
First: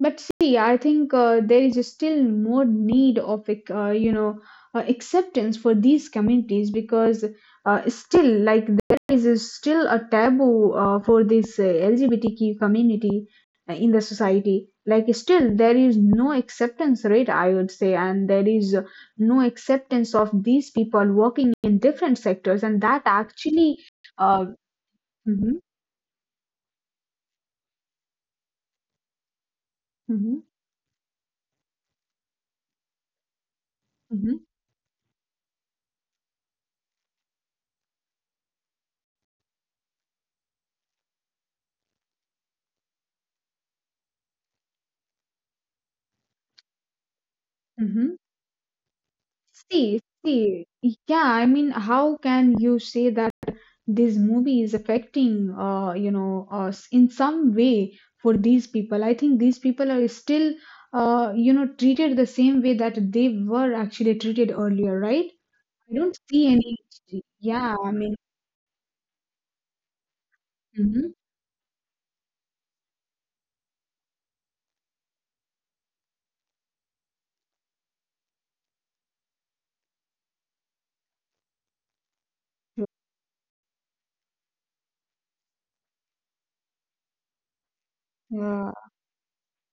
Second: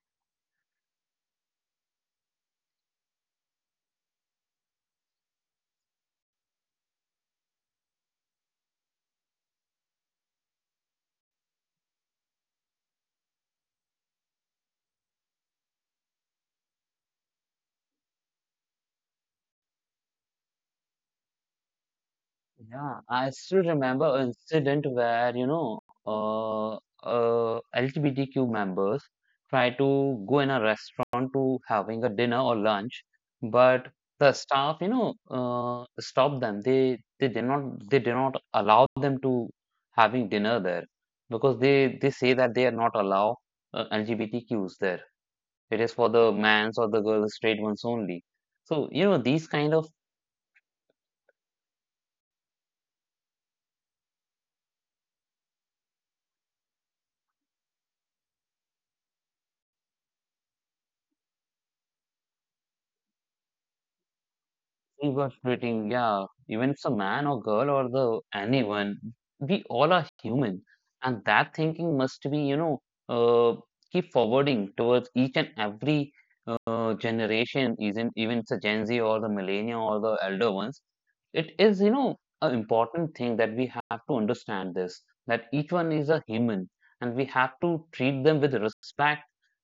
[SPEAKER 2] But see, I think there is still more need of acceptance for these communities. Because still, like, there is a- still a taboo for this LGBTQ community in the society. Like still there is no acceptance rate, I would say, and there is no acceptance of these people working in different sectors, and that
[SPEAKER 1] Yeah, I still
[SPEAKER 2] actually.
[SPEAKER 1] remember an
[SPEAKER 2] Uh,
[SPEAKER 1] incident where, you
[SPEAKER 2] mhm,
[SPEAKER 1] know, uh, LGBTQ members try to
[SPEAKER 2] mhm,
[SPEAKER 1] go in a restaurant to having a dinner or lunch, but
[SPEAKER 2] mhm,
[SPEAKER 1] the staff, you know, stopped them. They did not allow them to having dinner there because they say that they are not allow LGBTQs there. It is for the mans or the girls, straight ones
[SPEAKER 2] mhm.
[SPEAKER 1] only. So, you know, these kind
[SPEAKER 2] See,
[SPEAKER 1] of
[SPEAKER 2] see, yeah, I mean, how can you say that this movie is affecting, us in some way for these people? I think these people are still, treated the same way that they were actually treated earlier,
[SPEAKER 1] we
[SPEAKER 2] right?
[SPEAKER 1] were
[SPEAKER 2] I
[SPEAKER 1] treating,
[SPEAKER 2] don't
[SPEAKER 1] yeah,
[SPEAKER 2] see any,
[SPEAKER 1] even if it's a man or
[SPEAKER 2] yeah,
[SPEAKER 1] girl
[SPEAKER 2] I
[SPEAKER 1] or
[SPEAKER 2] mean,
[SPEAKER 1] the anyone, we all are human,
[SPEAKER 2] mm-hmm,
[SPEAKER 1] and that thinking must be, you know, uh, keep forwarding towards each and every generation, isn't even it's a Gen Z or the millennial or the elder ones. It is, you know, an important thing that we have to understand this, that each one is a human and we have to treat them with
[SPEAKER 2] yeah,
[SPEAKER 1] respect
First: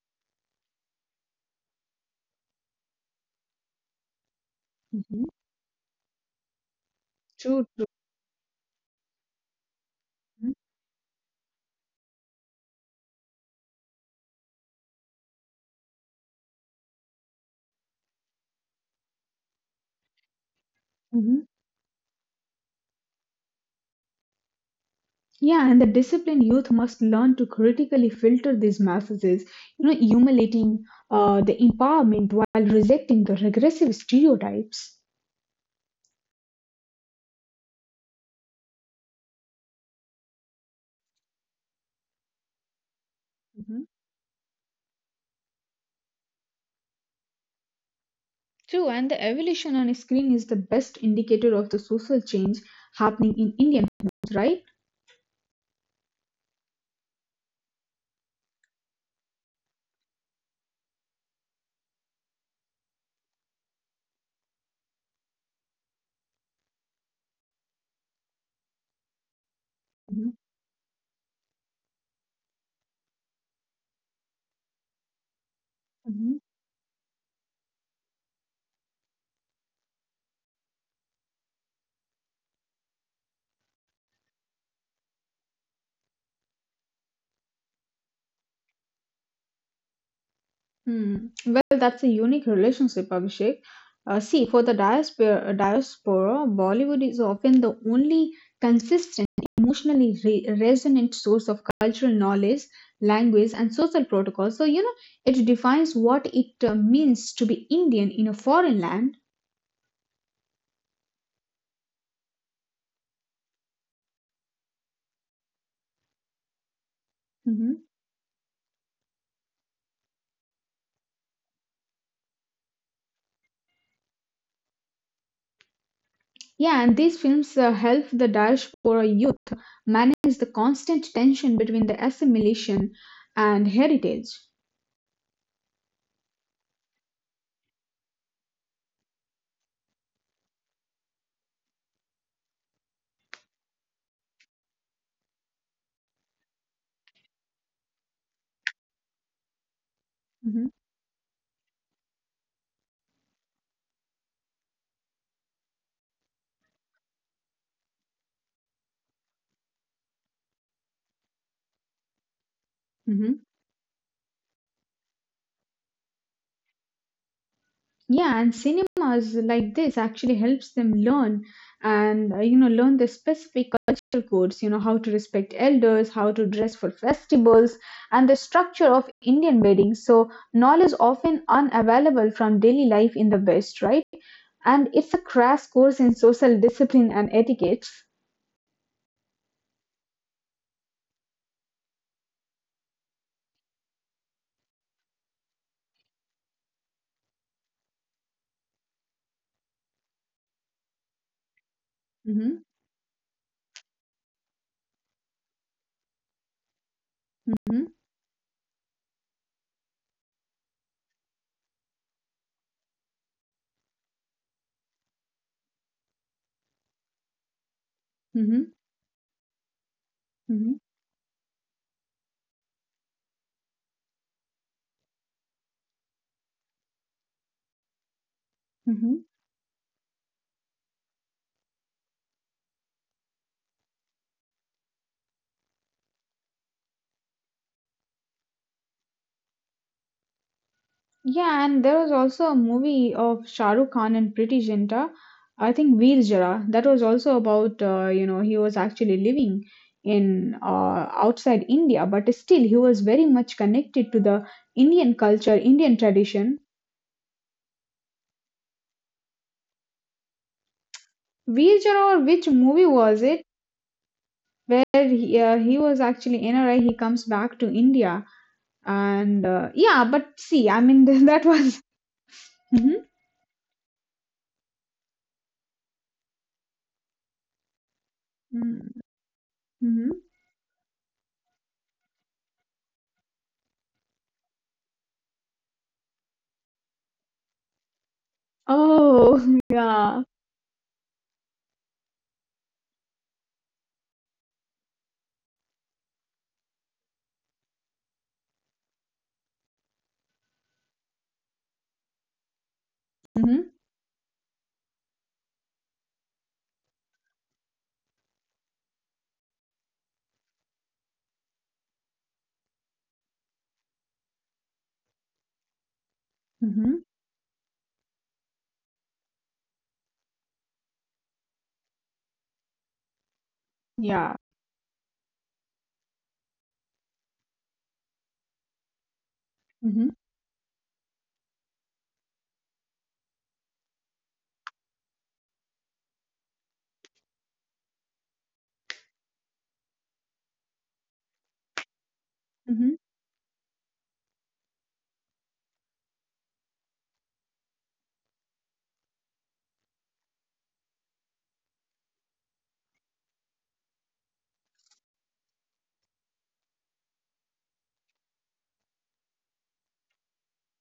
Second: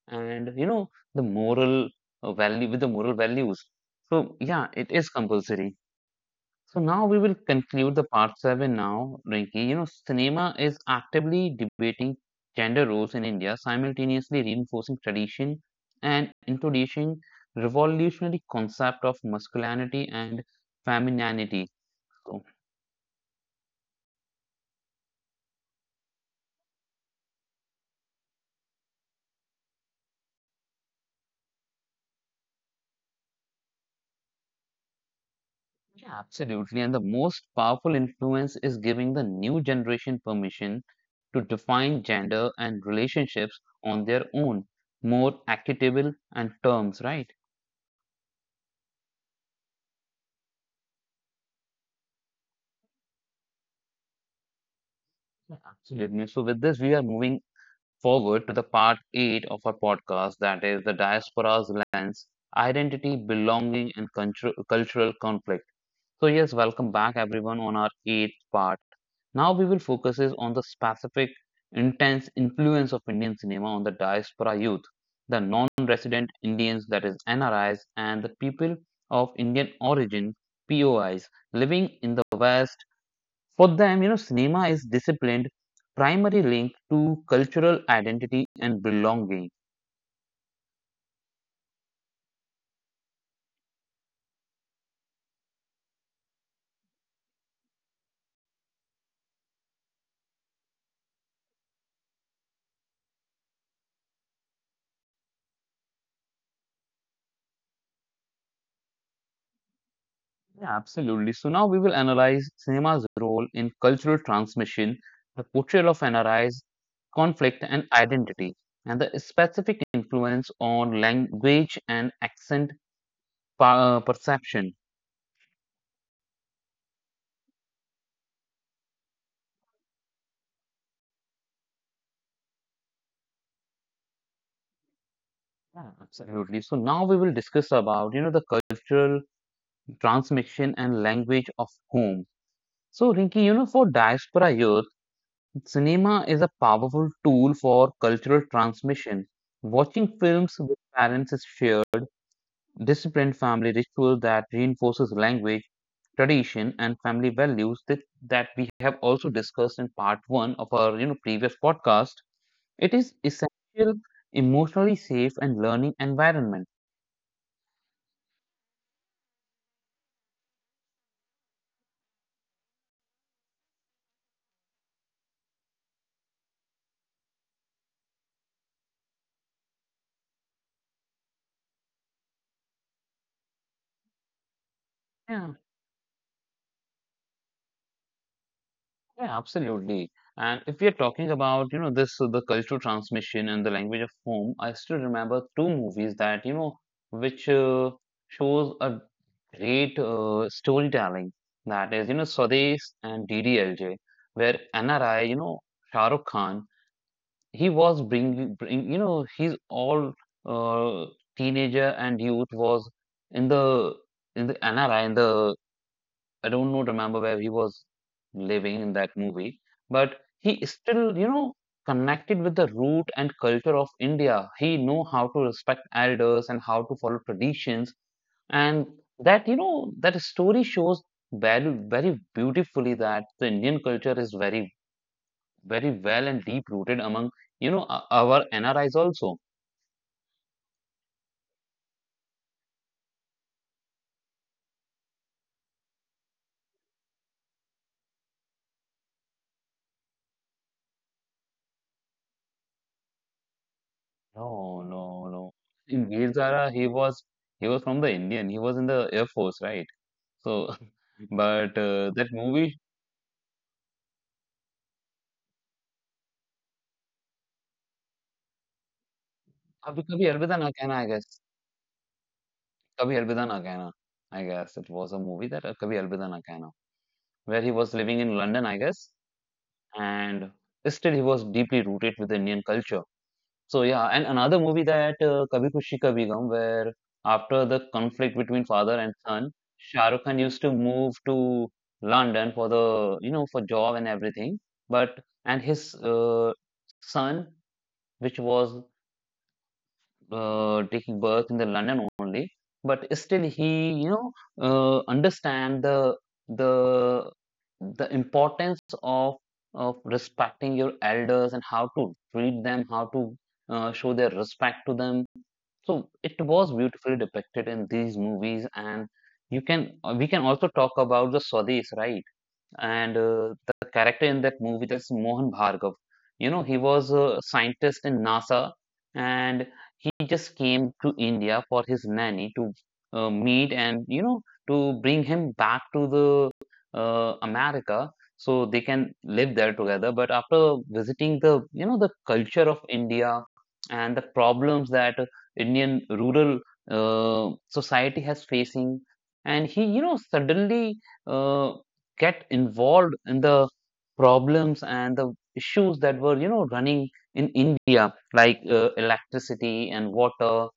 [SPEAKER 1] and, you know, the moral value with the moral values. So yeah, it is
[SPEAKER 2] mhm,
[SPEAKER 1] compulsory. So now we will
[SPEAKER 2] true, true.
[SPEAKER 1] conclude the part 7. Now Rinki, you know,
[SPEAKER 2] Mhm,
[SPEAKER 1] cinema is actively debating gender roles in India, simultaneously reinforcing tradition and introducing revolutionary concept of masculinity and
[SPEAKER 2] mhm.
[SPEAKER 1] femininity. So,
[SPEAKER 2] Yeah, and the disciplined youth must learn to critically filter these messages, you know, emulating the empowerment while rejecting the regressive stereotypes.
[SPEAKER 1] yeah, absolutely. And the most powerful influence is giving the new generation permission to define gender and relationships
[SPEAKER 2] Mhm.
[SPEAKER 1] on their own, more equitable and terms, right?
[SPEAKER 2] True, and the evolution on a screen is the best indicator of the social change happening in Indian homes, right?
[SPEAKER 1] Yeah, absolutely. So with this, we are moving forward to the part eight of our podcast, that is the diaspora's lens, identity, belonging, and cultural conflict. So yes, welcome back everyone on our eighth part. Now we will focus
[SPEAKER 2] Mhm.
[SPEAKER 1] is on the specific intense influence of Indian cinema on the diaspora youth, the non-resident
[SPEAKER 2] Mhm.
[SPEAKER 1] Indians, that is NRIs, and the people of Indian origin, POIs, living in the West. For them, you know, cinema is disciplined primary link to cultural identity and belonging.
[SPEAKER 2] Hmm. Well, that's a unique relationship, Abhishek. See, for the diaspora, Bollywood is often the only consistent, emotionally resonant source of cultural knowledge, language, and social protocol. So, you know, it defines what it means to be Indian in a foreign land.
[SPEAKER 1] Yeah, absolutely. So now we will analyze cinema's role in cultural transmission, the portrayal of NRIs, conflict,
[SPEAKER 2] Mhm.
[SPEAKER 1] and identity, and the specific influence on language and accent perception.
[SPEAKER 2] Yeah, and these films help the diaspora youth manage the constant tension between the assimilation and heritage.
[SPEAKER 1] Yeah, absolutely. So now we will discuss about, you know, the cultural transmission and language of home. So Rinki, you know, for diaspora youth, cinema is a powerful tool for cultural transmission. Watching films
[SPEAKER 2] Mhm.
[SPEAKER 1] with parents is shared disciplined family ritual that reinforces language, tradition, and family values that, that we have also discussed in part one of our, you know, previous podcast. It is
[SPEAKER 2] Mhm.
[SPEAKER 1] essential, emotionally safe, and learning environment.
[SPEAKER 2] Yeah, and cinemas like this actually helps them learn and learn the specific cultural codes, you know, how to respect elders, how to dress for festivals, and the structure of Indian weddings. So knowledge often unavailable from daily life in the West, right? And it's a
[SPEAKER 1] Yeah.
[SPEAKER 2] crash course in social discipline and etiquettes.
[SPEAKER 1] Yeah, absolutely. And if we are talking about, you know, this the cultural transmission and the language of home, I still remember two movies that, you know, which shows a great storytelling. That is, you know,
[SPEAKER 2] Mm-hmm,
[SPEAKER 1] Swades and DDLJ, where NRI, you know, Shah Rukh Khan, he
[SPEAKER 2] mm-hmm,
[SPEAKER 1] was you know, he's all uh, teenager and youth was in the in the NRI in the I don't know, remember where he was
[SPEAKER 2] mm-hmm,
[SPEAKER 1] living in that movie, but he
[SPEAKER 2] mm-hmm,
[SPEAKER 1] is still, you know, connected with the root and culture of India. He know how to respect elders and how to follow traditions, and
[SPEAKER 2] mm-hmm.
[SPEAKER 1] that, you know, that story shows very very beautifully that the Indian culture is very very well and deep rooted among, you know, our NRIs also.
[SPEAKER 2] Yeah, and there was also a movie of Shah Rukh Khan and Pretty Zinta. I think Veer Zara. That was also about he was actually living in outside India, but still he was very much connected to the
[SPEAKER 1] No,
[SPEAKER 2] Indian
[SPEAKER 1] no,
[SPEAKER 2] culture,
[SPEAKER 1] no.
[SPEAKER 2] Indian
[SPEAKER 1] In Veer
[SPEAKER 2] tradition.
[SPEAKER 1] Zara, he was from the Indian. He was in the Air Force, right? So,
[SPEAKER 2] Veer
[SPEAKER 1] but
[SPEAKER 2] Zara, or
[SPEAKER 1] that
[SPEAKER 2] which
[SPEAKER 1] movie,
[SPEAKER 2] movie was it? Where he was actually NRI, he comes back to India, and yeah,
[SPEAKER 1] Kabhi
[SPEAKER 2] but
[SPEAKER 1] Kabhi
[SPEAKER 2] see,
[SPEAKER 1] Alvida
[SPEAKER 2] I
[SPEAKER 1] Na
[SPEAKER 2] mean
[SPEAKER 1] Kehna, I
[SPEAKER 2] that
[SPEAKER 1] guess.
[SPEAKER 2] was. Hmm.
[SPEAKER 1] Kabhi Alvida Na Kehna, I guess. It was a movie that Kabhi Alvida Na Kehna, where he was living in London, I guess,
[SPEAKER 2] Hmm.
[SPEAKER 1] and still he was deeply rooted with Indian culture. So, yeah, and another movie that Kabhi Khushi Kabhi Gum, where after the conflict between father and
[SPEAKER 2] Oh
[SPEAKER 1] son, Shah
[SPEAKER 2] yeah.
[SPEAKER 1] Rukh Khan used to move to London for the, you know, for job and everything. But, and his son, which was taking birth in the London only, but still
[SPEAKER 2] Hmm.
[SPEAKER 1] he, you know, understand the the importance of respecting your elders and how to treat them, how to show their respect to them. So it was
[SPEAKER 2] Hmm.
[SPEAKER 1] beautifully depicted in these movies, and you can we can also talk about the Swadis, right? And the character
[SPEAKER 2] Yeah.
[SPEAKER 1] in that movie that's Mohan Bhargav. You know, he was a scientist in NASA, and
[SPEAKER 2] Mhm,
[SPEAKER 1] he just came to India for his nanny to meet, and, you know, to bring him back to the America so they can live there together. But after visiting the, you know, the culture of
[SPEAKER 2] mhm,
[SPEAKER 1] India and the problems that Indian rural society has facing, and he, you know, suddenly uh, get involved in the problems and the issues that were, you know, running in India, like electricity and water.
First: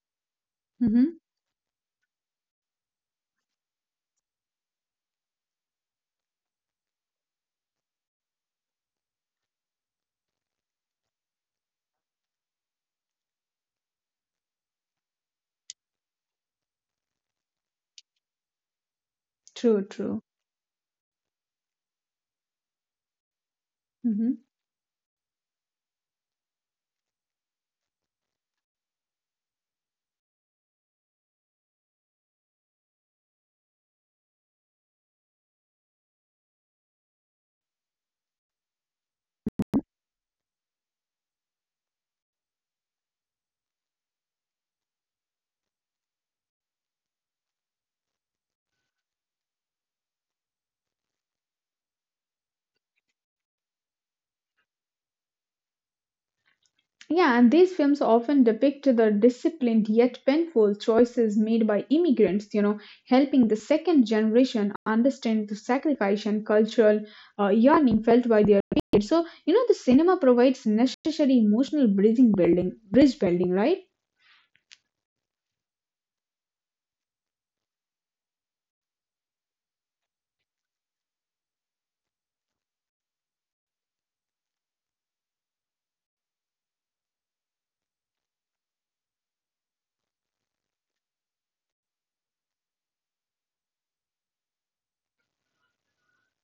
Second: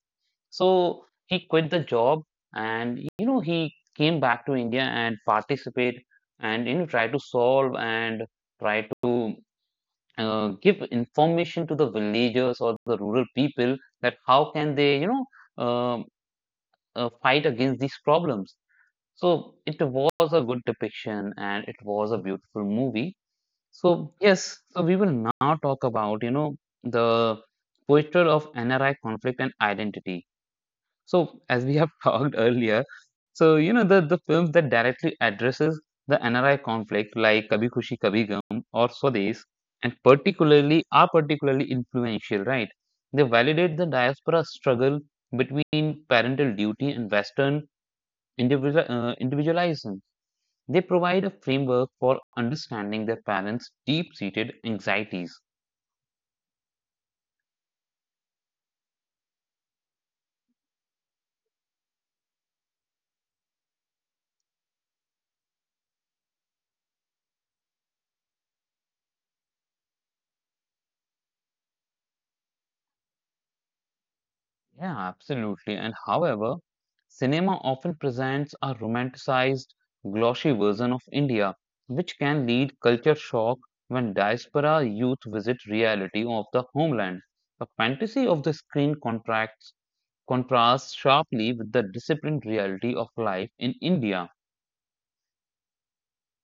[SPEAKER 1] So
[SPEAKER 2] mhm.
[SPEAKER 1] he quit the job, and, you know, he came back to India and participate and, you know, try to solve and try to give information to the villagers or the rural people that how can they, you know, um fight against these problems. So it
[SPEAKER 2] True, true.
[SPEAKER 1] was a good depiction and it was a beautiful movie. So
[SPEAKER 2] Mhm.
[SPEAKER 1] yes, so we will now talk about, you know, the posture of NRI conflict and identity. So as we have talked earlier, so, you know, the films that directly addresses the NRI conflict like Kabhi Khushi Kabhi Gum or Swades and particularly are particularly influential, right? They validate the diaspora struggle between parental duty and Western individualism. They provide a framework for understanding their parents' deep-seated anxieties.
[SPEAKER 2] Yeah, and these films often depict the disciplined yet painful choices made by immigrants, you know, helping the second generation understand the sacrifice and cultural yearning felt by their parents. So, you know, the cinema provides necessary bridge building, right?
[SPEAKER 1] Yeah, absolutely. And however, cinema often presents a romanticized, glossy version of India, which can lead culture shock when diaspora youth visit reality of the homeland. The fantasy of the screen contracts contrasts sharply with the disciplined reality of life in India.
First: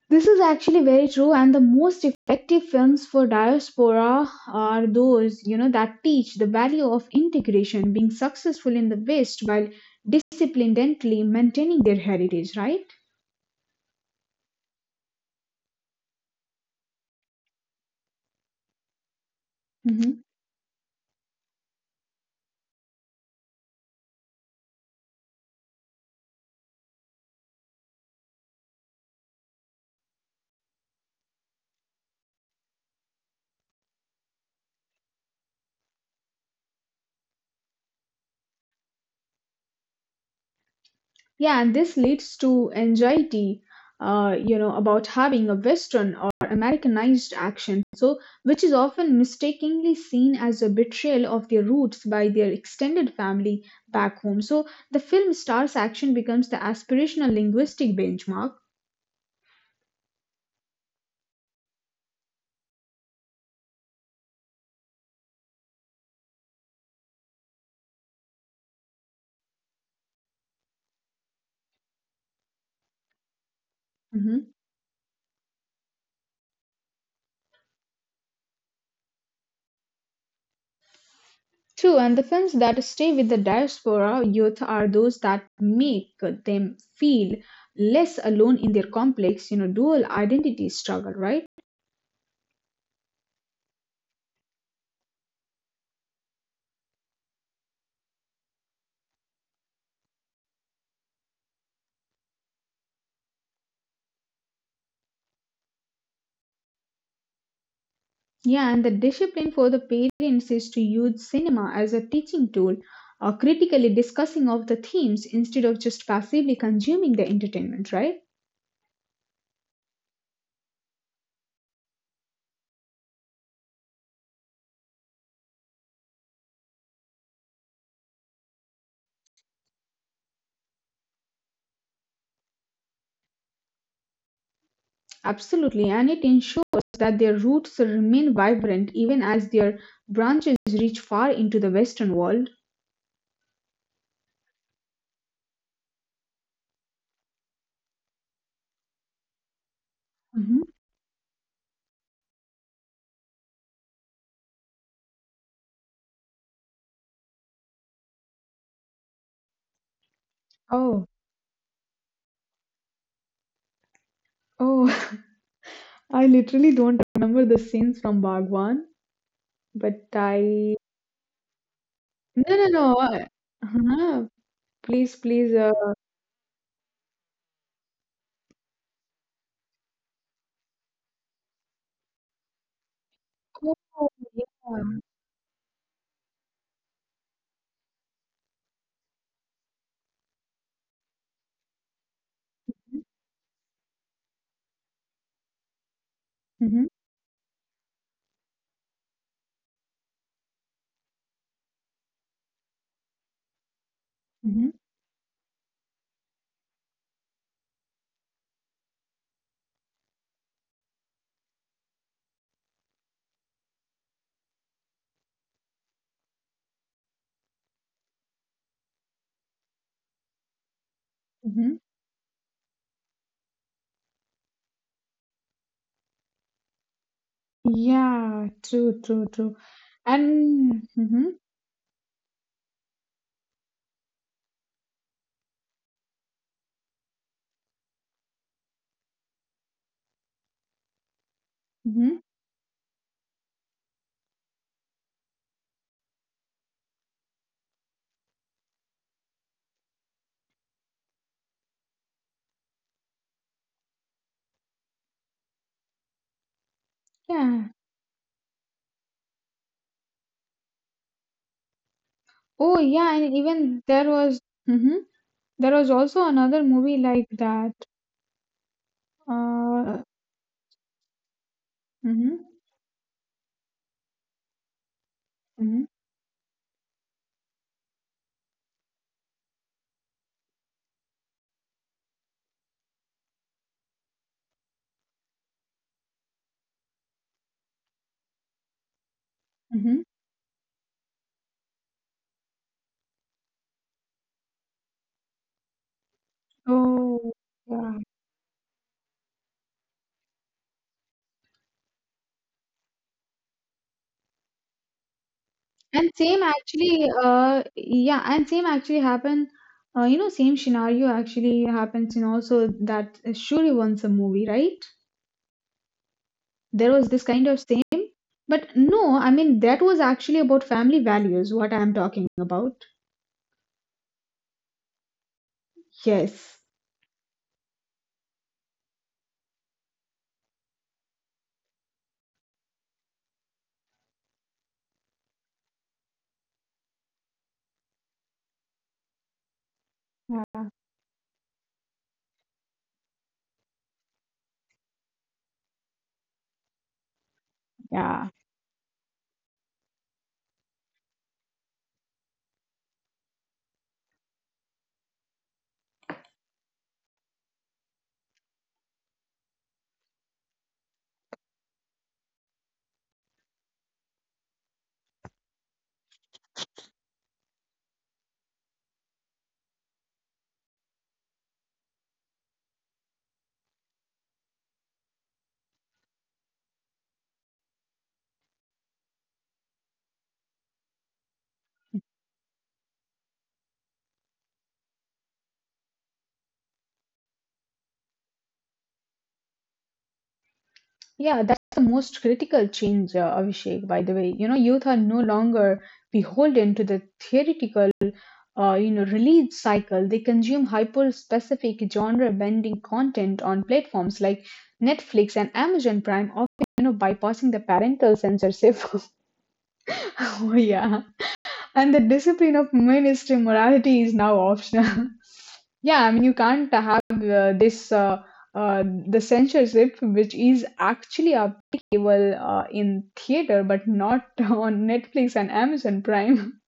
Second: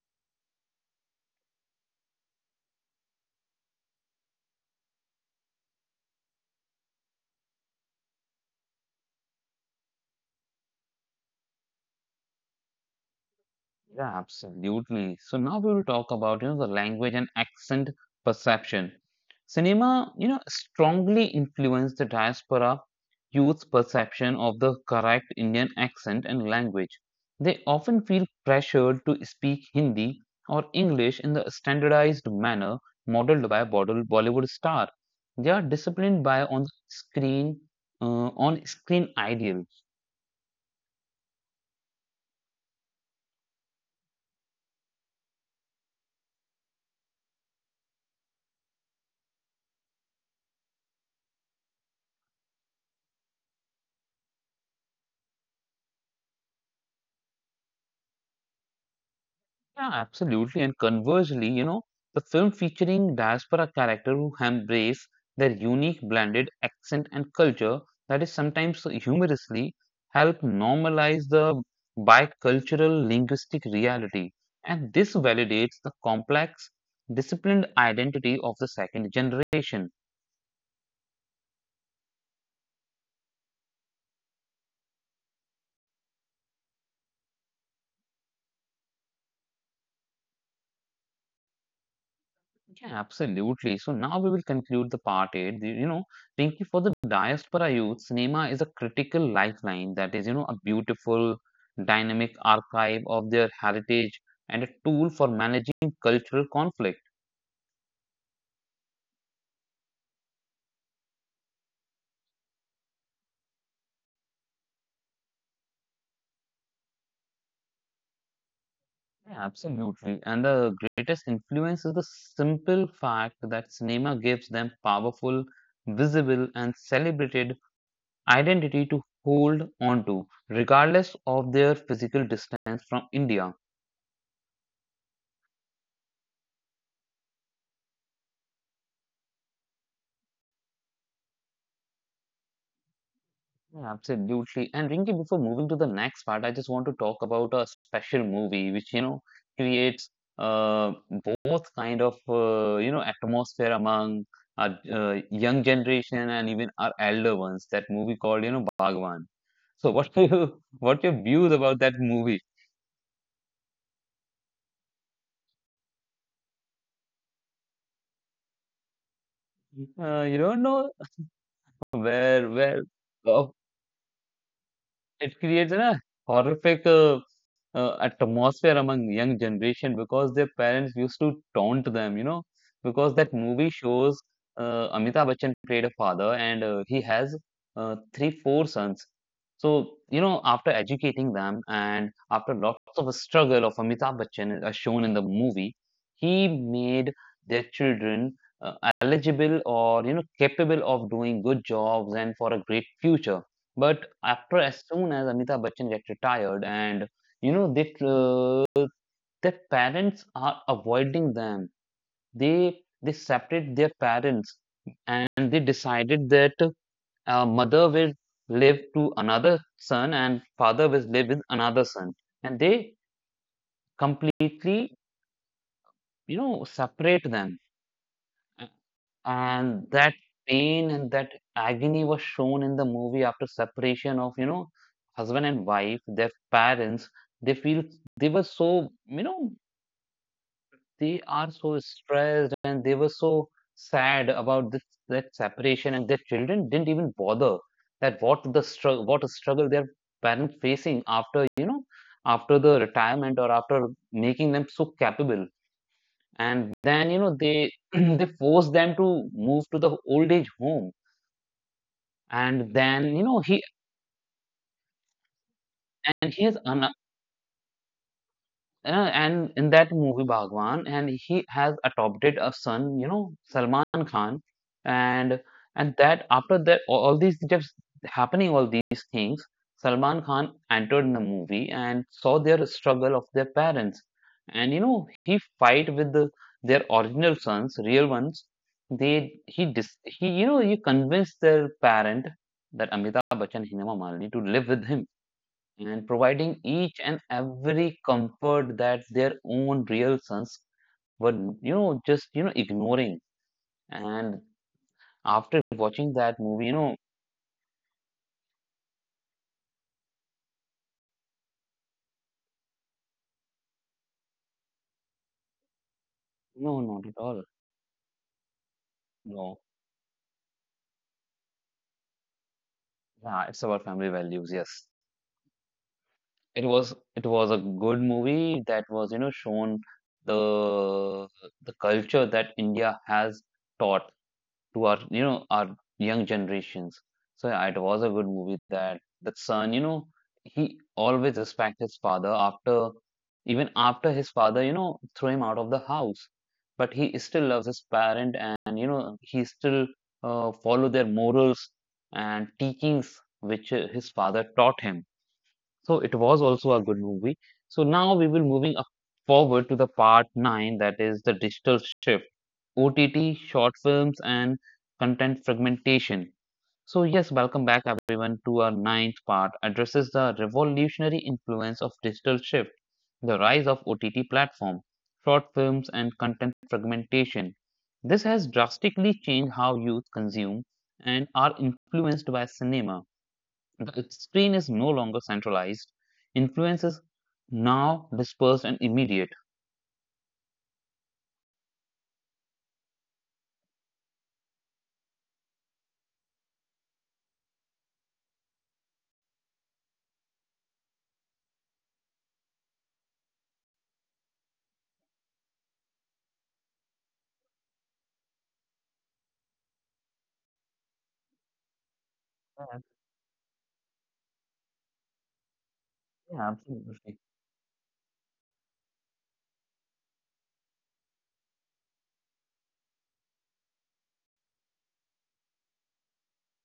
[SPEAKER 2] This is actually very true, and the most effective films for diaspora are those that teach the value of integration, being successful in the West while disciplinedly maintaining their heritage. Right?
[SPEAKER 1] Yeah, absolutely. So now we will talk about, you know, the language and accent perception. Cinema,
[SPEAKER 2] Mhm.
[SPEAKER 1] you know, strongly influenced the diaspora youth's perception of the correct Indian accent and language. They often feel pressured to speak Hindi or English in the standardized manner modeled by Bollywood star. They are disciplined by on screen ideal.
[SPEAKER 2] Yeah, and this leads to anxiety, about having a Western or Americanized accent, so which is often mistakenly seen as a betrayal of their roots by their extended family back home. So the film star's action becomes the aspirational linguistic benchmark.
[SPEAKER 1] Yeah, absolutely. And conversely, you know, the film featuring diaspora characters who embrace their unique blended accent and culture, that is sometimes so humorously, help normalize the bicultural linguistic reality.
[SPEAKER 2] Mhm.
[SPEAKER 1] And this validates the complex, disciplined identity of the second generation.
[SPEAKER 2] True, and the films that stay with the diaspora youth are those that make them feel less alone in their complex, you know, dual identity struggle, right?
[SPEAKER 1] Yeah, absolutely. So now we will conclude the part eight. You know, Pinky, for the diaspora youth, cinema is a critical lifeline, that is, you know, a beautiful, dynamic archive of their heritage and a tool for managing cultural conflict.
[SPEAKER 2] Yeah, and the discipline for the parents is to use cinema as a teaching tool or critically discussing of the themes instead of just passively consuming the entertainment, right?
[SPEAKER 1] Yeah, absolutely. And the greatest influence is the simple fact that cinema gives them powerful, visible, and celebrated identity to hold on to, regardless of their physical distance from India.
[SPEAKER 2] Absolutely, and it ensures that their roots remain vibrant even as their branches reach far into the Western world.
[SPEAKER 1] Yeah, absolutely. And Rinki, before moving to the next part, I just want to talk about a special movie which, you know, creates
[SPEAKER 2] Mhm.
[SPEAKER 1] uh, both kind of, you know, atmosphere among our young generation and even our elder ones. That movie called, you know, Bhagwan. So what do you,
[SPEAKER 2] Oh,
[SPEAKER 1] what your views about that movie?
[SPEAKER 2] oh, I literally don't remember the scenes from Bhagwan, but
[SPEAKER 1] You don't
[SPEAKER 2] I.
[SPEAKER 1] know where,
[SPEAKER 2] No, no,
[SPEAKER 1] where,
[SPEAKER 2] no. Uh,
[SPEAKER 1] uh,
[SPEAKER 2] huh, please,
[SPEAKER 1] it
[SPEAKER 2] please.
[SPEAKER 1] creates a horrific atmosphere among young generation because their parents used to taunt them, you know, because that movie
[SPEAKER 2] Oh,
[SPEAKER 1] shows Amitabh Bachchan played a father and he has three, four sons. So, you know, after educating them and after lots of struggle of Amitabh Bachchan as shown in the movie, he
[SPEAKER 2] yeah.
[SPEAKER 1] made their children uh, eligible or, you know, capable of doing good jobs and for a great future. But after,
[SPEAKER 2] Mhm,
[SPEAKER 1] as soon as Amitabh Bachchan get retired, and, you know, they their parents are avoiding them. They separate their parents, and they decided that mother will live to another son, and father will live with
[SPEAKER 2] mhm.
[SPEAKER 1] another son, and they completely, you know, separate them.
[SPEAKER 2] Yeah, true, true, true.
[SPEAKER 1] And that
[SPEAKER 2] And
[SPEAKER 1] pain and
[SPEAKER 2] mhm,
[SPEAKER 1] that agony was shown in the movie after separation of, you know, husband and wife, their parents, they feel they were so, you know, they are so
[SPEAKER 2] mhm,
[SPEAKER 1] stressed and they were so sad about this, that separation, and their children didn't even bother that what a struggle their parents facing after, you know, after the retirement or after making them so capable, and then, you know,
[SPEAKER 2] yeah.
[SPEAKER 1] they they force them to move to the old age home, and
[SPEAKER 2] Oh, yeah,
[SPEAKER 1] then, you
[SPEAKER 2] and
[SPEAKER 1] know, he
[SPEAKER 2] even there was mhm, there was also
[SPEAKER 1] and he has
[SPEAKER 2] another
[SPEAKER 1] an,
[SPEAKER 2] movie like that.
[SPEAKER 1] and in that
[SPEAKER 2] Uh,
[SPEAKER 1] movie Bhagwan, and he has adopted
[SPEAKER 2] mhm,
[SPEAKER 1] a son, you know, Salman Khan, and
[SPEAKER 2] mhm,
[SPEAKER 1] and that after that, all these just happening, all these things, Salman Khan entered in the movie and saw their struggle of their parents, and, you know, he fight with the, their original sons, real ones, they
[SPEAKER 2] mhm.
[SPEAKER 1] he, you know, you convince their parent, that Amitabh Bachchan, Hema Malini, to live with him, and providing each and
[SPEAKER 2] Oh, yeah.
[SPEAKER 1] every comfort that their own real sons were, you know, just, you know, ignoring. And after
[SPEAKER 2] And
[SPEAKER 1] watching
[SPEAKER 2] same
[SPEAKER 1] that movie, you know,
[SPEAKER 2] actually, yeah, and same actually happened. Same scenario actually happens in also that Shuri wants a movie, right?
[SPEAKER 1] no
[SPEAKER 2] There was
[SPEAKER 1] not
[SPEAKER 2] this
[SPEAKER 1] at
[SPEAKER 2] kind
[SPEAKER 1] all,
[SPEAKER 2] of same, but no, I mean,
[SPEAKER 1] no
[SPEAKER 2] that was actually about family values, what I'm talking about.
[SPEAKER 1] yeah it's about family values, yes,
[SPEAKER 2] Yes.
[SPEAKER 1] it was a good movie that was, you know, shown the the culture that India has taught to our, you know, our young generations. So yeah, it was a good movie that that son,
[SPEAKER 2] Yeah,
[SPEAKER 1] he always respect his father after even after his father, threw him out of the house. But he still loves his
[SPEAKER 2] yeah,
[SPEAKER 1] parent and he still follow their morals and teachings which his father taught him. So it was also a good movie. So now we will moving up forward to the part nine that is the digital shift OTT, short films, and content fragmentation. So, yes, welcome back everyone to our ninth part addresses the revolutionary influence of digital shift, the rise of OTT platform, short films, and content fragmentation. This has drastically changed how youth consume and are influenced by cinema. The screen is no longer centralized, influence is now dispersed and immediate.
[SPEAKER 2] yeah. That's the most critical change, Abhishek. By the way, you know, youth are no longer beholden to the theoretical, release cycle. They consume hyper-specific genre-bending content on platforms like Netflix and Amazon Prime, often, you know, bypassing the parental censorship. Oh yeah. And the discipline of
[SPEAKER 1] Yeah,
[SPEAKER 2] ministry morality is now optional. Yeah, I mean, you
[SPEAKER 1] yeah,
[SPEAKER 2] can't have
[SPEAKER 1] absolutely.
[SPEAKER 2] this uh, the censorship, which is actually applicable in theater, but not on Netflix and Amazon Prime.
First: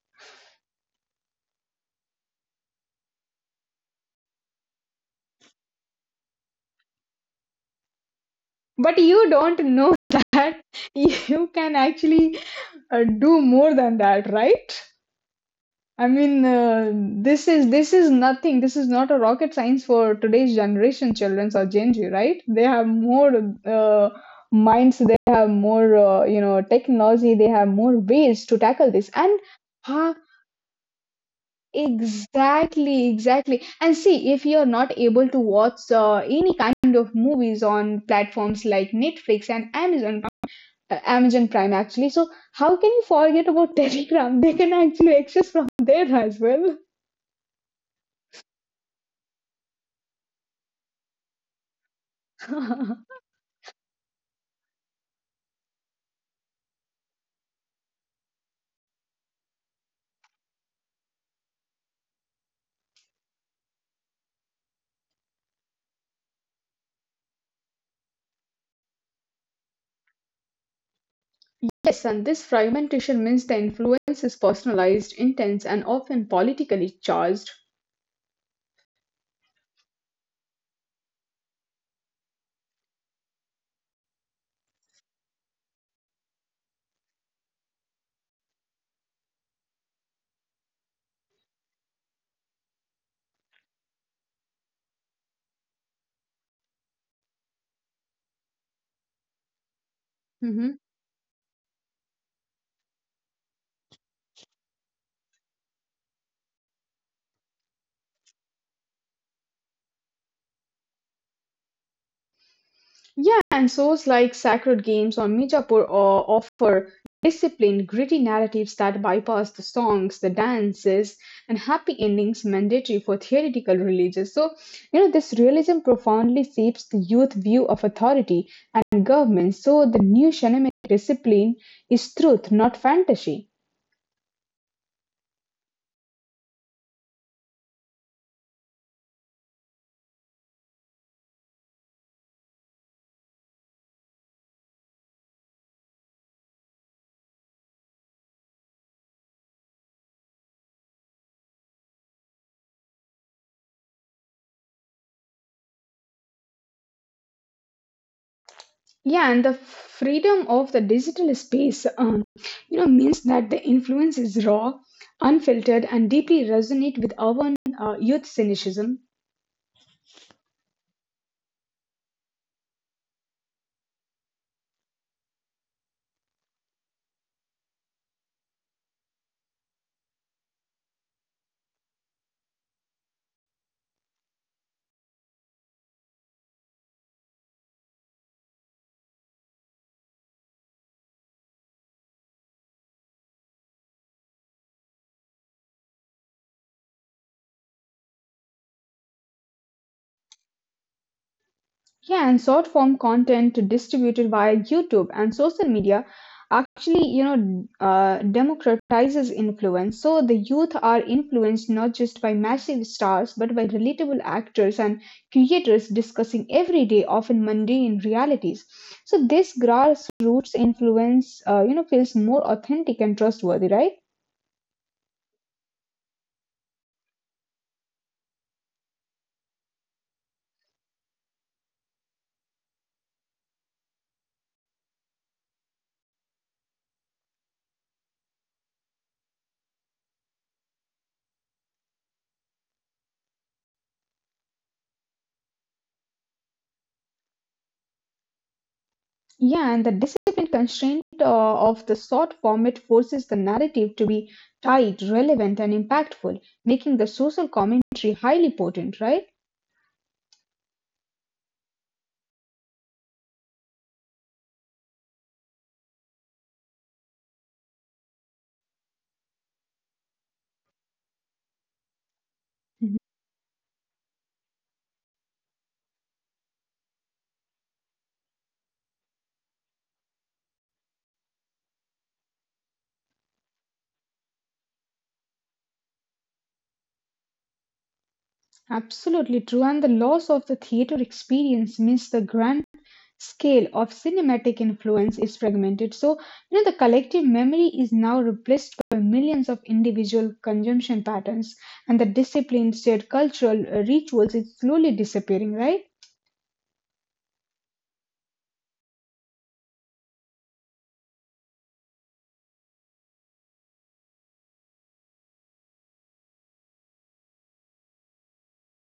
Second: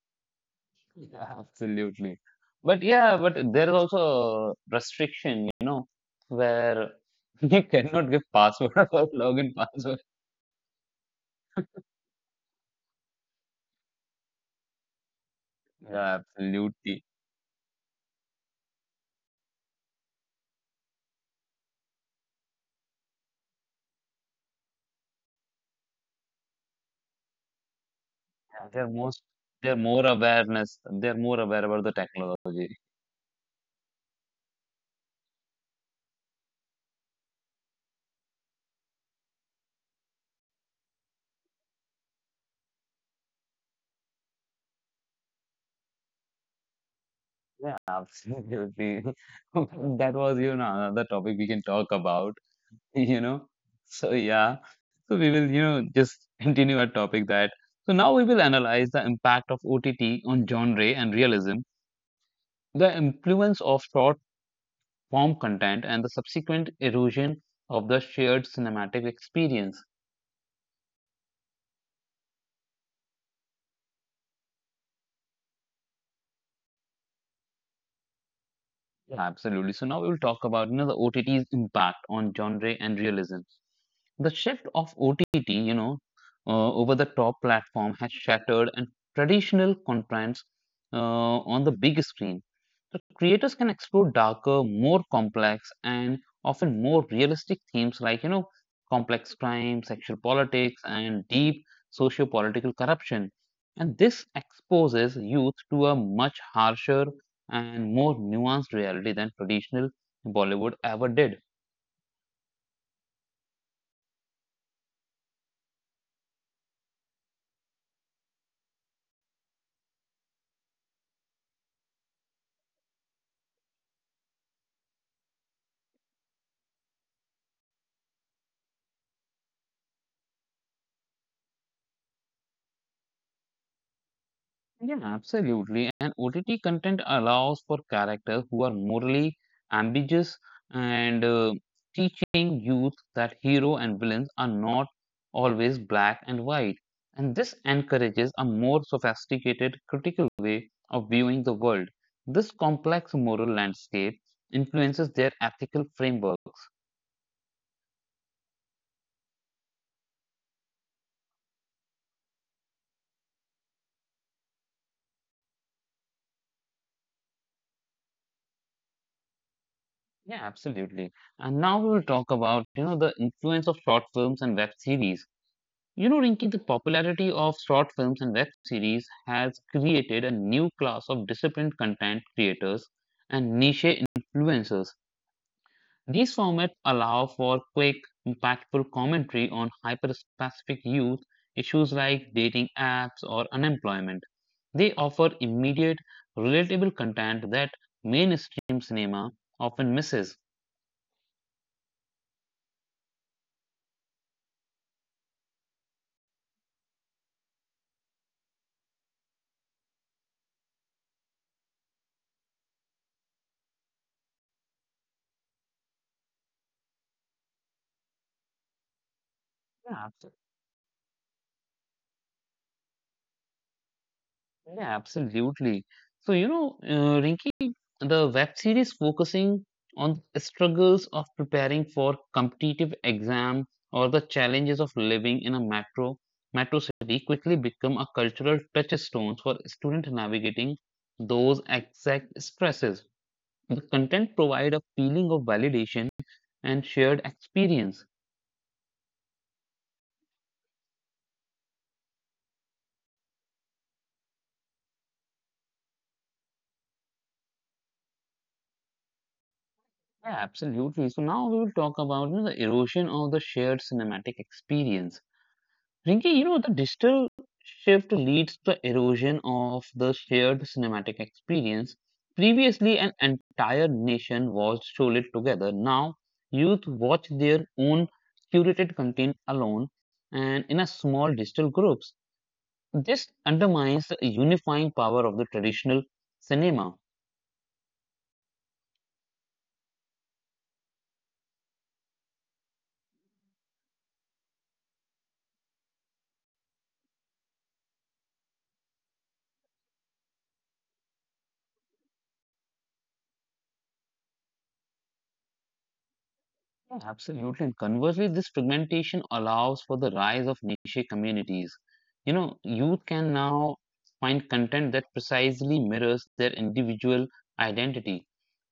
[SPEAKER 1] Yeah, absolutely. But yeah, but there's also a restriction, where you cannot give password
[SPEAKER 2] But
[SPEAKER 1] or
[SPEAKER 2] you
[SPEAKER 1] login
[SPEAKER 2] don't know
[SPEAKER 1] password.
[SPEAKER 2] that you can actually do more than that, right? I
[SPEAKER 1] Yeah,
[SPEAKER 2] mean,
[SPEAKER 1] absolutely.
[SPEAKER 2] this is nothing. This is not a rocket science for today's generation, children or Gen Z, right? They have more uh, minds. They have more, technology. They have more ways to
[SPEAKER 1] Yeah,
[SPEAKER 2] tackle this. And
[SPEAKER 1] they're more
[SPEAKER 2] huh,
[SPEAKER 1] awareness. They're more aware about the technology.
[SPEAKER 2] exactly, exactly. And see, if you're not able to watch any kind of movies on platforms like Netflix and Amazon, Amazon Prime, actually, so how can you forget about Telegram? They can actually access from there as well.
[SPEAKER 1] Yeah, absolutely. That was, another topic we can talk about, you know. So yeah. So we will, just continue our topic that. So now we will analyze the impact of OTT on genre and realism. The influence of short form content and the subsequent erosion of the shared cinematic experience.
[SPEAKER 2] Yes, and this fragmentation means the influence is personalized, intense, and often politically charged.
[SPEAKER 1] Yeah, absolutely. So now we will talk about the OTT's impact on genre and realism. The shift of OTT, over the top platform has shattered and traditional contents uh, on the big screen. The creators can explore darker, more complex, and often more realistic themes like complex crime, sexual
[SPEAKER 2] Mhm.
[SPEAKER 1] politics, and deep socio-political corruption. And this exposes youth to a much harsher and more nuanced reality than traditional Bollywood ever did.
[SPEAKER 2] Yeah, and shows like Sacred Games or Mijapur or offer disciplined, gritty narratives that bypass the songs, the dances, and happy endings mandatory for theoretical religious. So this realism profoundly shapes the youth view of authority and government. So, the new shamanic discipline is truth, not fantasy.
[SPEAKER 1] Yeah, absolutely. And OTT content allows for characters who are morally ambiguous and teaching youth that hero and villains are not always black and white. And this encourages a more sophisticated, critical way of viewing the world. This complex moral landscape influences their ethical frameworks.
[SPEAKER 2] Yeah, and the freedom of the digital space, means that the influence is raw, unfiltered, and deeply resonate with our youth cynicism.
[SPEAKER 1] Yeah, absolutely. And now we'll talk about, the influence of short films and web series. You know, Rinki, the popularity of short films and web series has created a new class of disciplined content creators and niche influencers. These formats allow for quick, impactful commentary on hyper-specific youth issues like dating apps or unemployment. They offer immediate, relatable content that mainstream cinema often misses.
[SPEAKER 2] Yeah, and short form content distributed via YouTube and social media actually democratizes influence. So the youth are influenced not just by massive stars, but by relatable actors and creators discussing everyday, often mundane realities. So this
[SPEAKER 1] Yeah,
[SPEAKER 2] grassroots influence, feels more authentic and trustworthy, right?
[SPEAKER 1] Yeah, absolutely. So, Rinki, the web series focusing on the struggles of preparing for competitive exam or the challenges of living in a metro city quickly become a cultural touchstone for students navigating those exact stresses. The content provide a feeling of validation and shared experience.
[SPEAKER 2] Yeah, and the discipline constraint of the short format forces the narrative to be tight, relevant, and impactful, making the social commentary highly potent, right?
[SPEAKER 1] Yeah, absolutely. So now we will talk about the erosion of the shared cinematic experience. Rinki, you know, the digital shift leads to erosion of the shared cinematic experience.
[SPEAKER 2] Mhm.
[SPEAKER 1] Previously, an entire nation watched Sholay together. Now, youth watch their own curated content alone and in a small digital groups. This undermines the unifying power of the traditional cinema.
[SPEAKER 2] Absolutely true. And the loss of the theater experience means the grand scale of cinematic influence is fragmented. So the collective memory is now replaced by millions of individual consumption patterns, and the disciplined shared cultural rituals is slowly disappearing, right?
[SPEAKER 1] Yeah, absolutely. And conversely, this fragmentation allows for the rise of niche communities. You know, youth can now find content that precisely mirrors their individual identity.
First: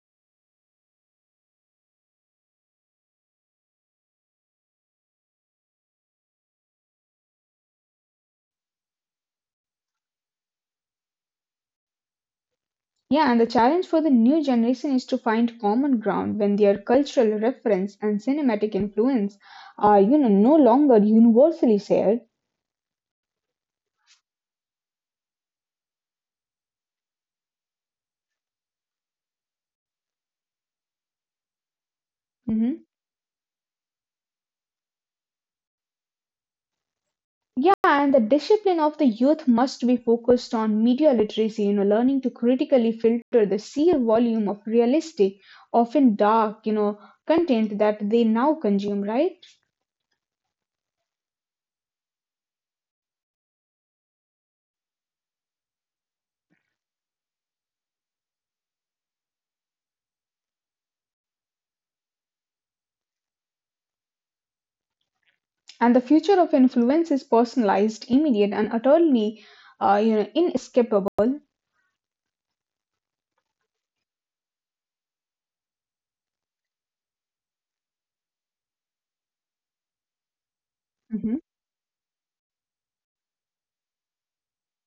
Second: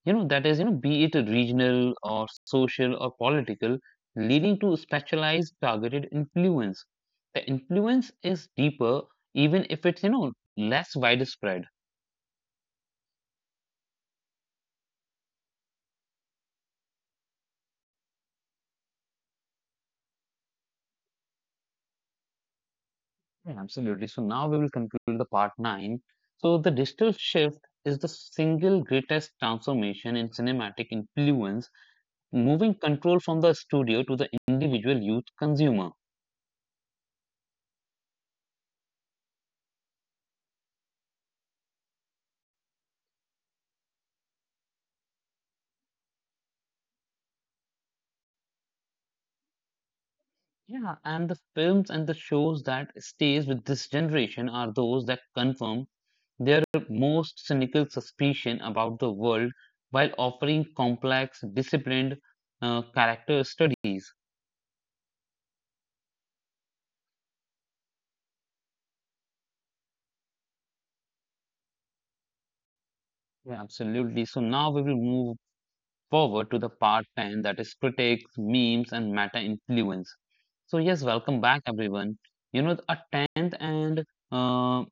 [SPEAKER 1] That is, be it a regional or social or political, leading to specialized targeted influence. The influence is deeper, even if it's, less widespread.
[SPEAKER 2] Yeah, and the challenge for the new generation is to find common ground when their cultural reference and cinematic influence are, no longer universally shared.
[SPEAKER 1] Yeah, absolutely. So now we will conclude the part nine. So the digital shift is the single greatest transformation in cinematic influence,
[SPEAKER 2] Hmm.
[SPEAKER 1] moving control from the studio to the individual youth consumer.
[SPEAKER 2] Yeah, and the discipline of the youth must be focused on media literacy, you know, learning to critically filter the sheer volume of realistic, often dark, content that they now consume, right?
[SPEAKER 1] Yeah, and the films and the shows that stays with this generation are those that confirm their most cynical suspicion about the world while offering complex, disciplined character studies.
[SPEAKER 2] And the future of influence is personalized, immediate, and utterly, inescapable.
[SPEAKER 1] Yeah, absolutely. So now we will move forward to the part 10 that is critiques memes, and meta influence. So, yes, welcome
[SPEAKER 2] Mhm.
[SPEAKER 1] back, everyone. You know, a 10th and uh,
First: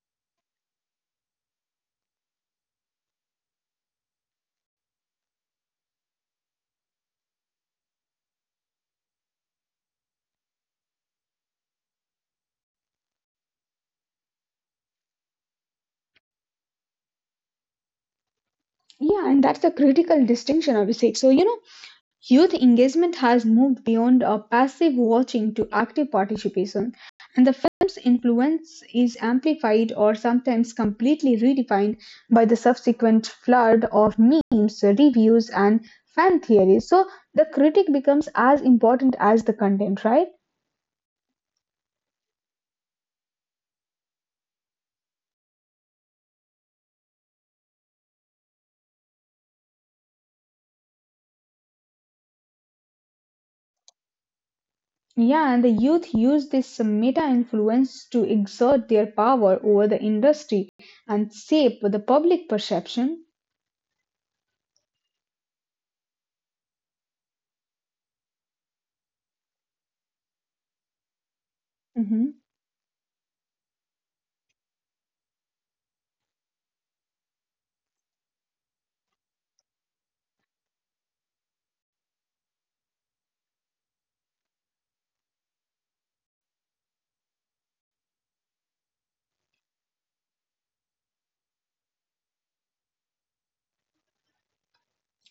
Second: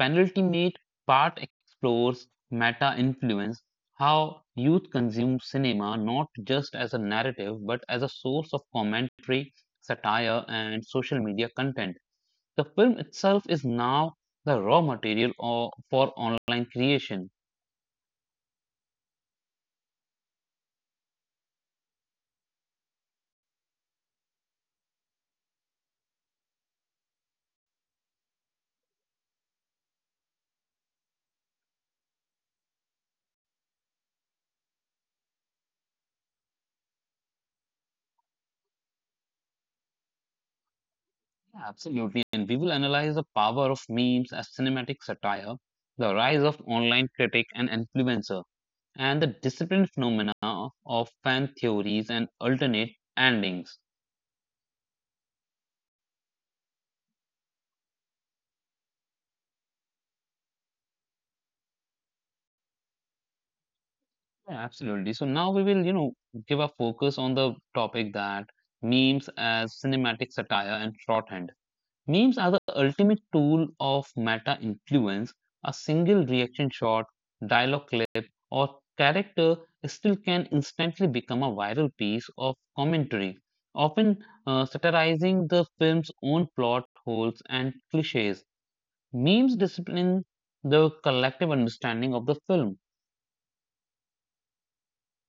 [SPEAKER 1] penultimate part explores meta influence, how youth consume cinema not just as a narrative but as a source of commentary, satire, and social media content. The film itself is now the raw material or, for online creation.
[SPEAKER 2] Yeah, and that's a critical distinction, Abhishek. So youth engagement has moved beyond a passive watching to active participation, and the film's influence is amplified or sometimes completely redefined by the subsequent flood of memes, reviews, and fan theories. So, the critic becomes as important as the content, right?
[SPEAKER 1] Yeah, absolutely. And we will analyze the power of memes as cinematic satire, the rise of online critic and influencer, and the disciplined phenomena of fan theories and alternate endings.
[SPEAKER 2] Yeah, and the youth use this meta influence to exert their power over the industry and shape the public perception.
[SPEAKER 1] Yeah, absolutely. So now we will, give a focus on the topic that memes as cinematic satire and shorthand.
[SPEAKER 2] Mm-hmm.
[SPEAKER 1] Memes are the ultimate tool of meta influence. A single reaction shot, dialogue clip, or character still can instantly become a viral piece of commentary, often satirizing the film's own plot holes and cliches. Memes discipline the collective understanding of the film.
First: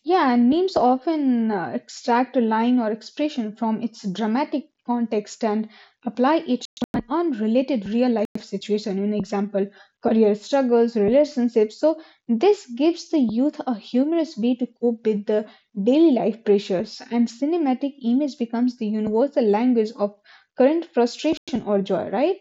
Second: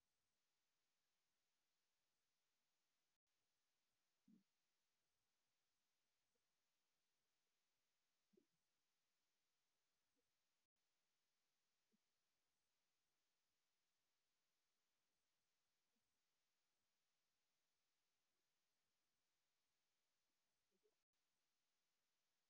[SPEAKER 2] Yeah, and names often extract a line or expression from its dramatic context and apply it to an unrelated real life situation. An example, career struggles, relationships. So, this gives the youth a humorous way to cope with the daily life pressures, and cinematic image becomes the universal language of current frustration or joy, right?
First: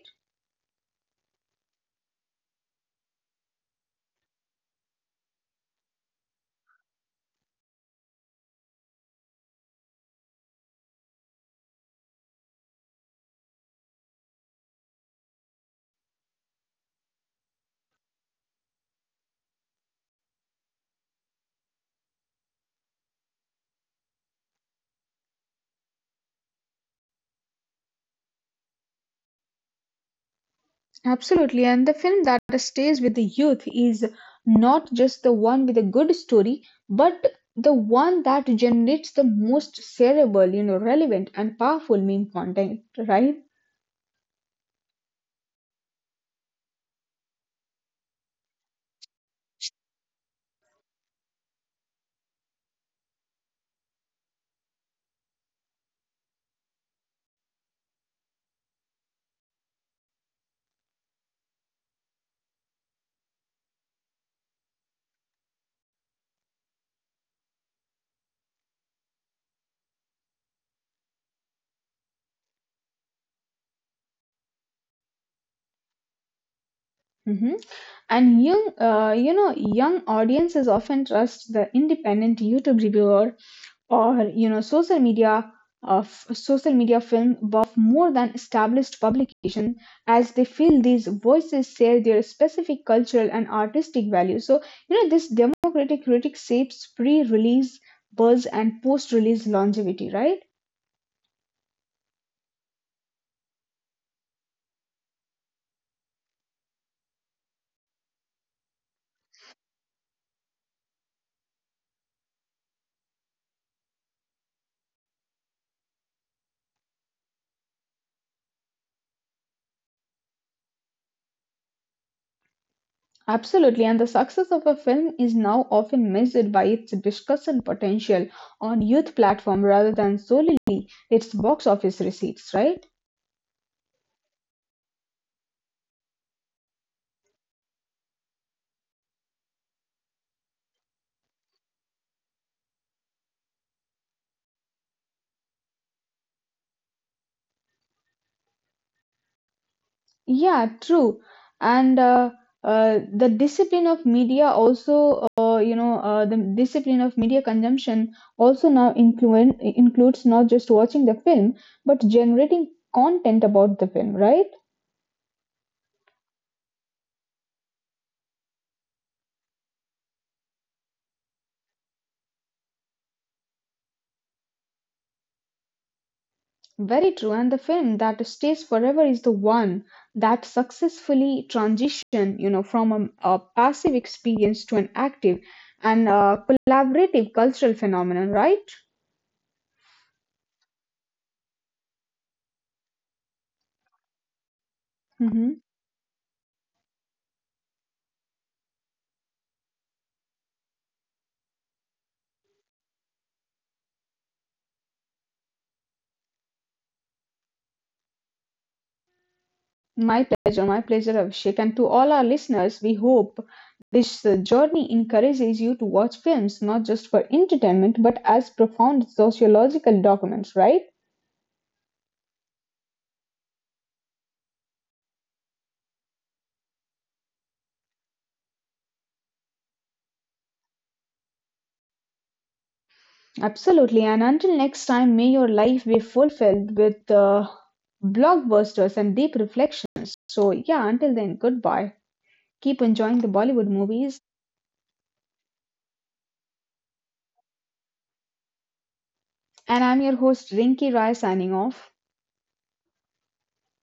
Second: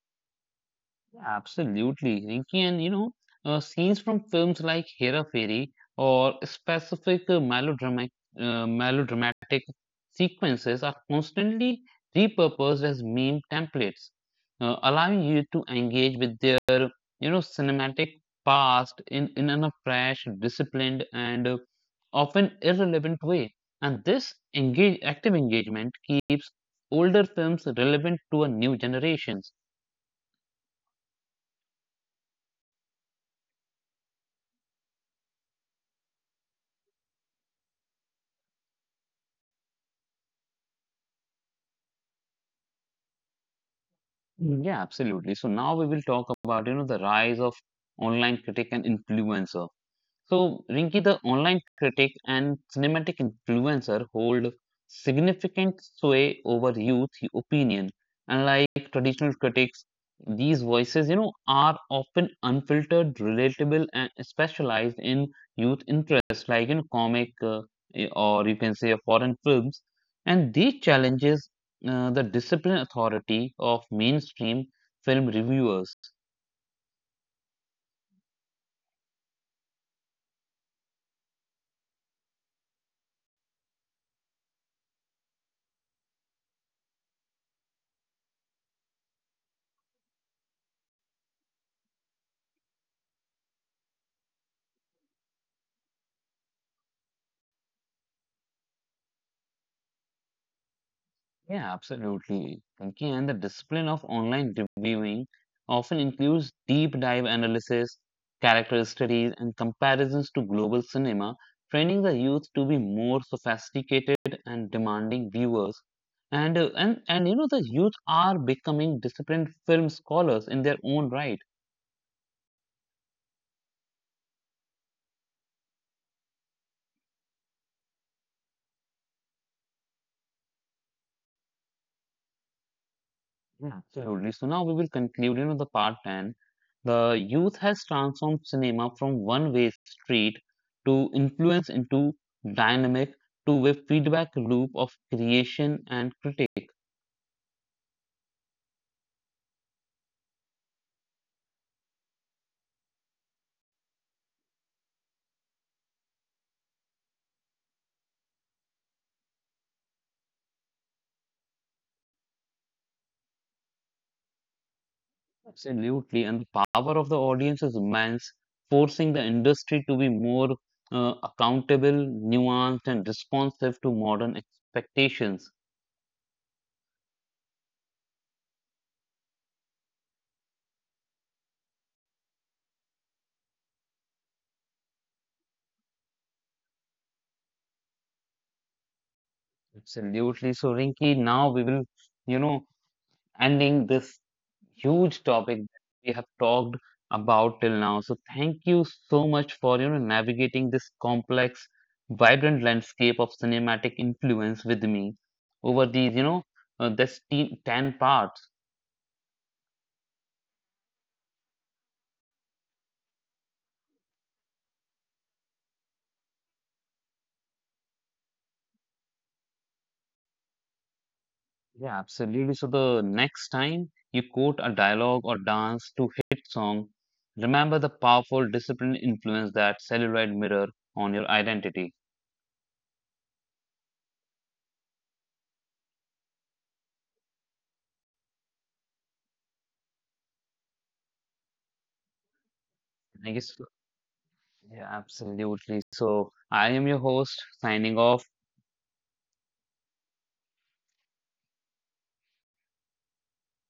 [SPEAKER 1] Absolutely, Rinki, and scenes from films like Hera Fairy or specific melodramatic sequences are constantly repurposed as meme templates, allowing you to engage with their, cinematic past in a fresh, disciplined, and often irrelevant way. And active engagement keeps older films relevant to a new generation.
[SPEAKER 2] Absolutely, and the film that stays with the youth is not just the one with a good story, but the one that generates the most cerebral, relevant and powerful meme content, right?
[SPEAKER 1] Yeah, absolutely. So now we will talk about, the rise of online critic and influencer. So, Rinki, the online critic and cinematic influencer hold significant sway over youth opinion. Unlike traditional critics, these voices, you know, are often unfiltered, relatable, and specialized in youth interests, like in comic or you can say foreign films. And these challenges the discipline authority of mainstream film reviewers.
[SPEAKER 2] Hmm. And young, young audiences often trust the independent YouTube reviewer or social media social media film buff more than established publication as they feel these voices share their specific cultural and artistic value. So, this democratic critic shapes pre-release buzz and post-release longevity, right?
[SPEAKER 1] Yeah, absolutely. Pinky, and the discipline of online reviewing often includes deep dive analysis, character studies, and comparisons to global cinema, training the youth to be more sophisticated and demanding viewers. And the youth are becoming disciplined film scholars in their own right.
[SPEAKER 2] Absolutely, and the success of a film is now often measured by its discussion potential on youth platform rather than solely its box office receipts, right?
[SPEAKER 1] Yeah, absolutely. So now we will conclude, the part 10. The youth has transformed cinema from one-way street to influence into dynamic to a feedback loop of creation and critique.
[SPEAKER 2] Yeah, true. And the discipline of media also, the discipline of media consumption also now includes not just watching the film, but generating content about the film, right?
[SPEAKER 1] Absolutely. And the power of the audience is immense, forcing the industry to be more accountable, nuanced, and responsive to modern expectations.
[SPEAKER 2] Very true. And the film that stays forever is the one that successfully transition, from a passive experience to an active and collaborative cultural phenomenon, right?
[SPEAKER 1] Absolutely. So, Rinki, now we will, you know, ending this huge
[SPEAKER 2] Mhm.
[SPEAKER 1] topic that we have talked about till now. So thank you so much for navigating this complex, vibrant landscape of cinematic influence with me over these ten parts.
[SPEAKER 2] My pleasure, Abhishek. And to all our listeners, we hope this journey encourages you to watch films not just for entertainment but as profound sociological documents, right?
[SPEAKER 1] Yeah, absolutely. So the next time you quote a dialogue or dance to hit song, remember the powerful disciplined influence that celluloid mirror on your identity.
[SPEAKER 2] Absolutely. And until next time, may your life be fulfilled with blockbusters and deep reflections. So, yeah, until then, goodbye. Keep enjoying the
[SPEAKER 1] I guess
[SPEAKER 2] Bollywood movies.
[SPEAKER 1] yeah, absolutely. So I am your host signing off.
[SPEAKER 2] And I'm your host, Rinki Rai, signing off.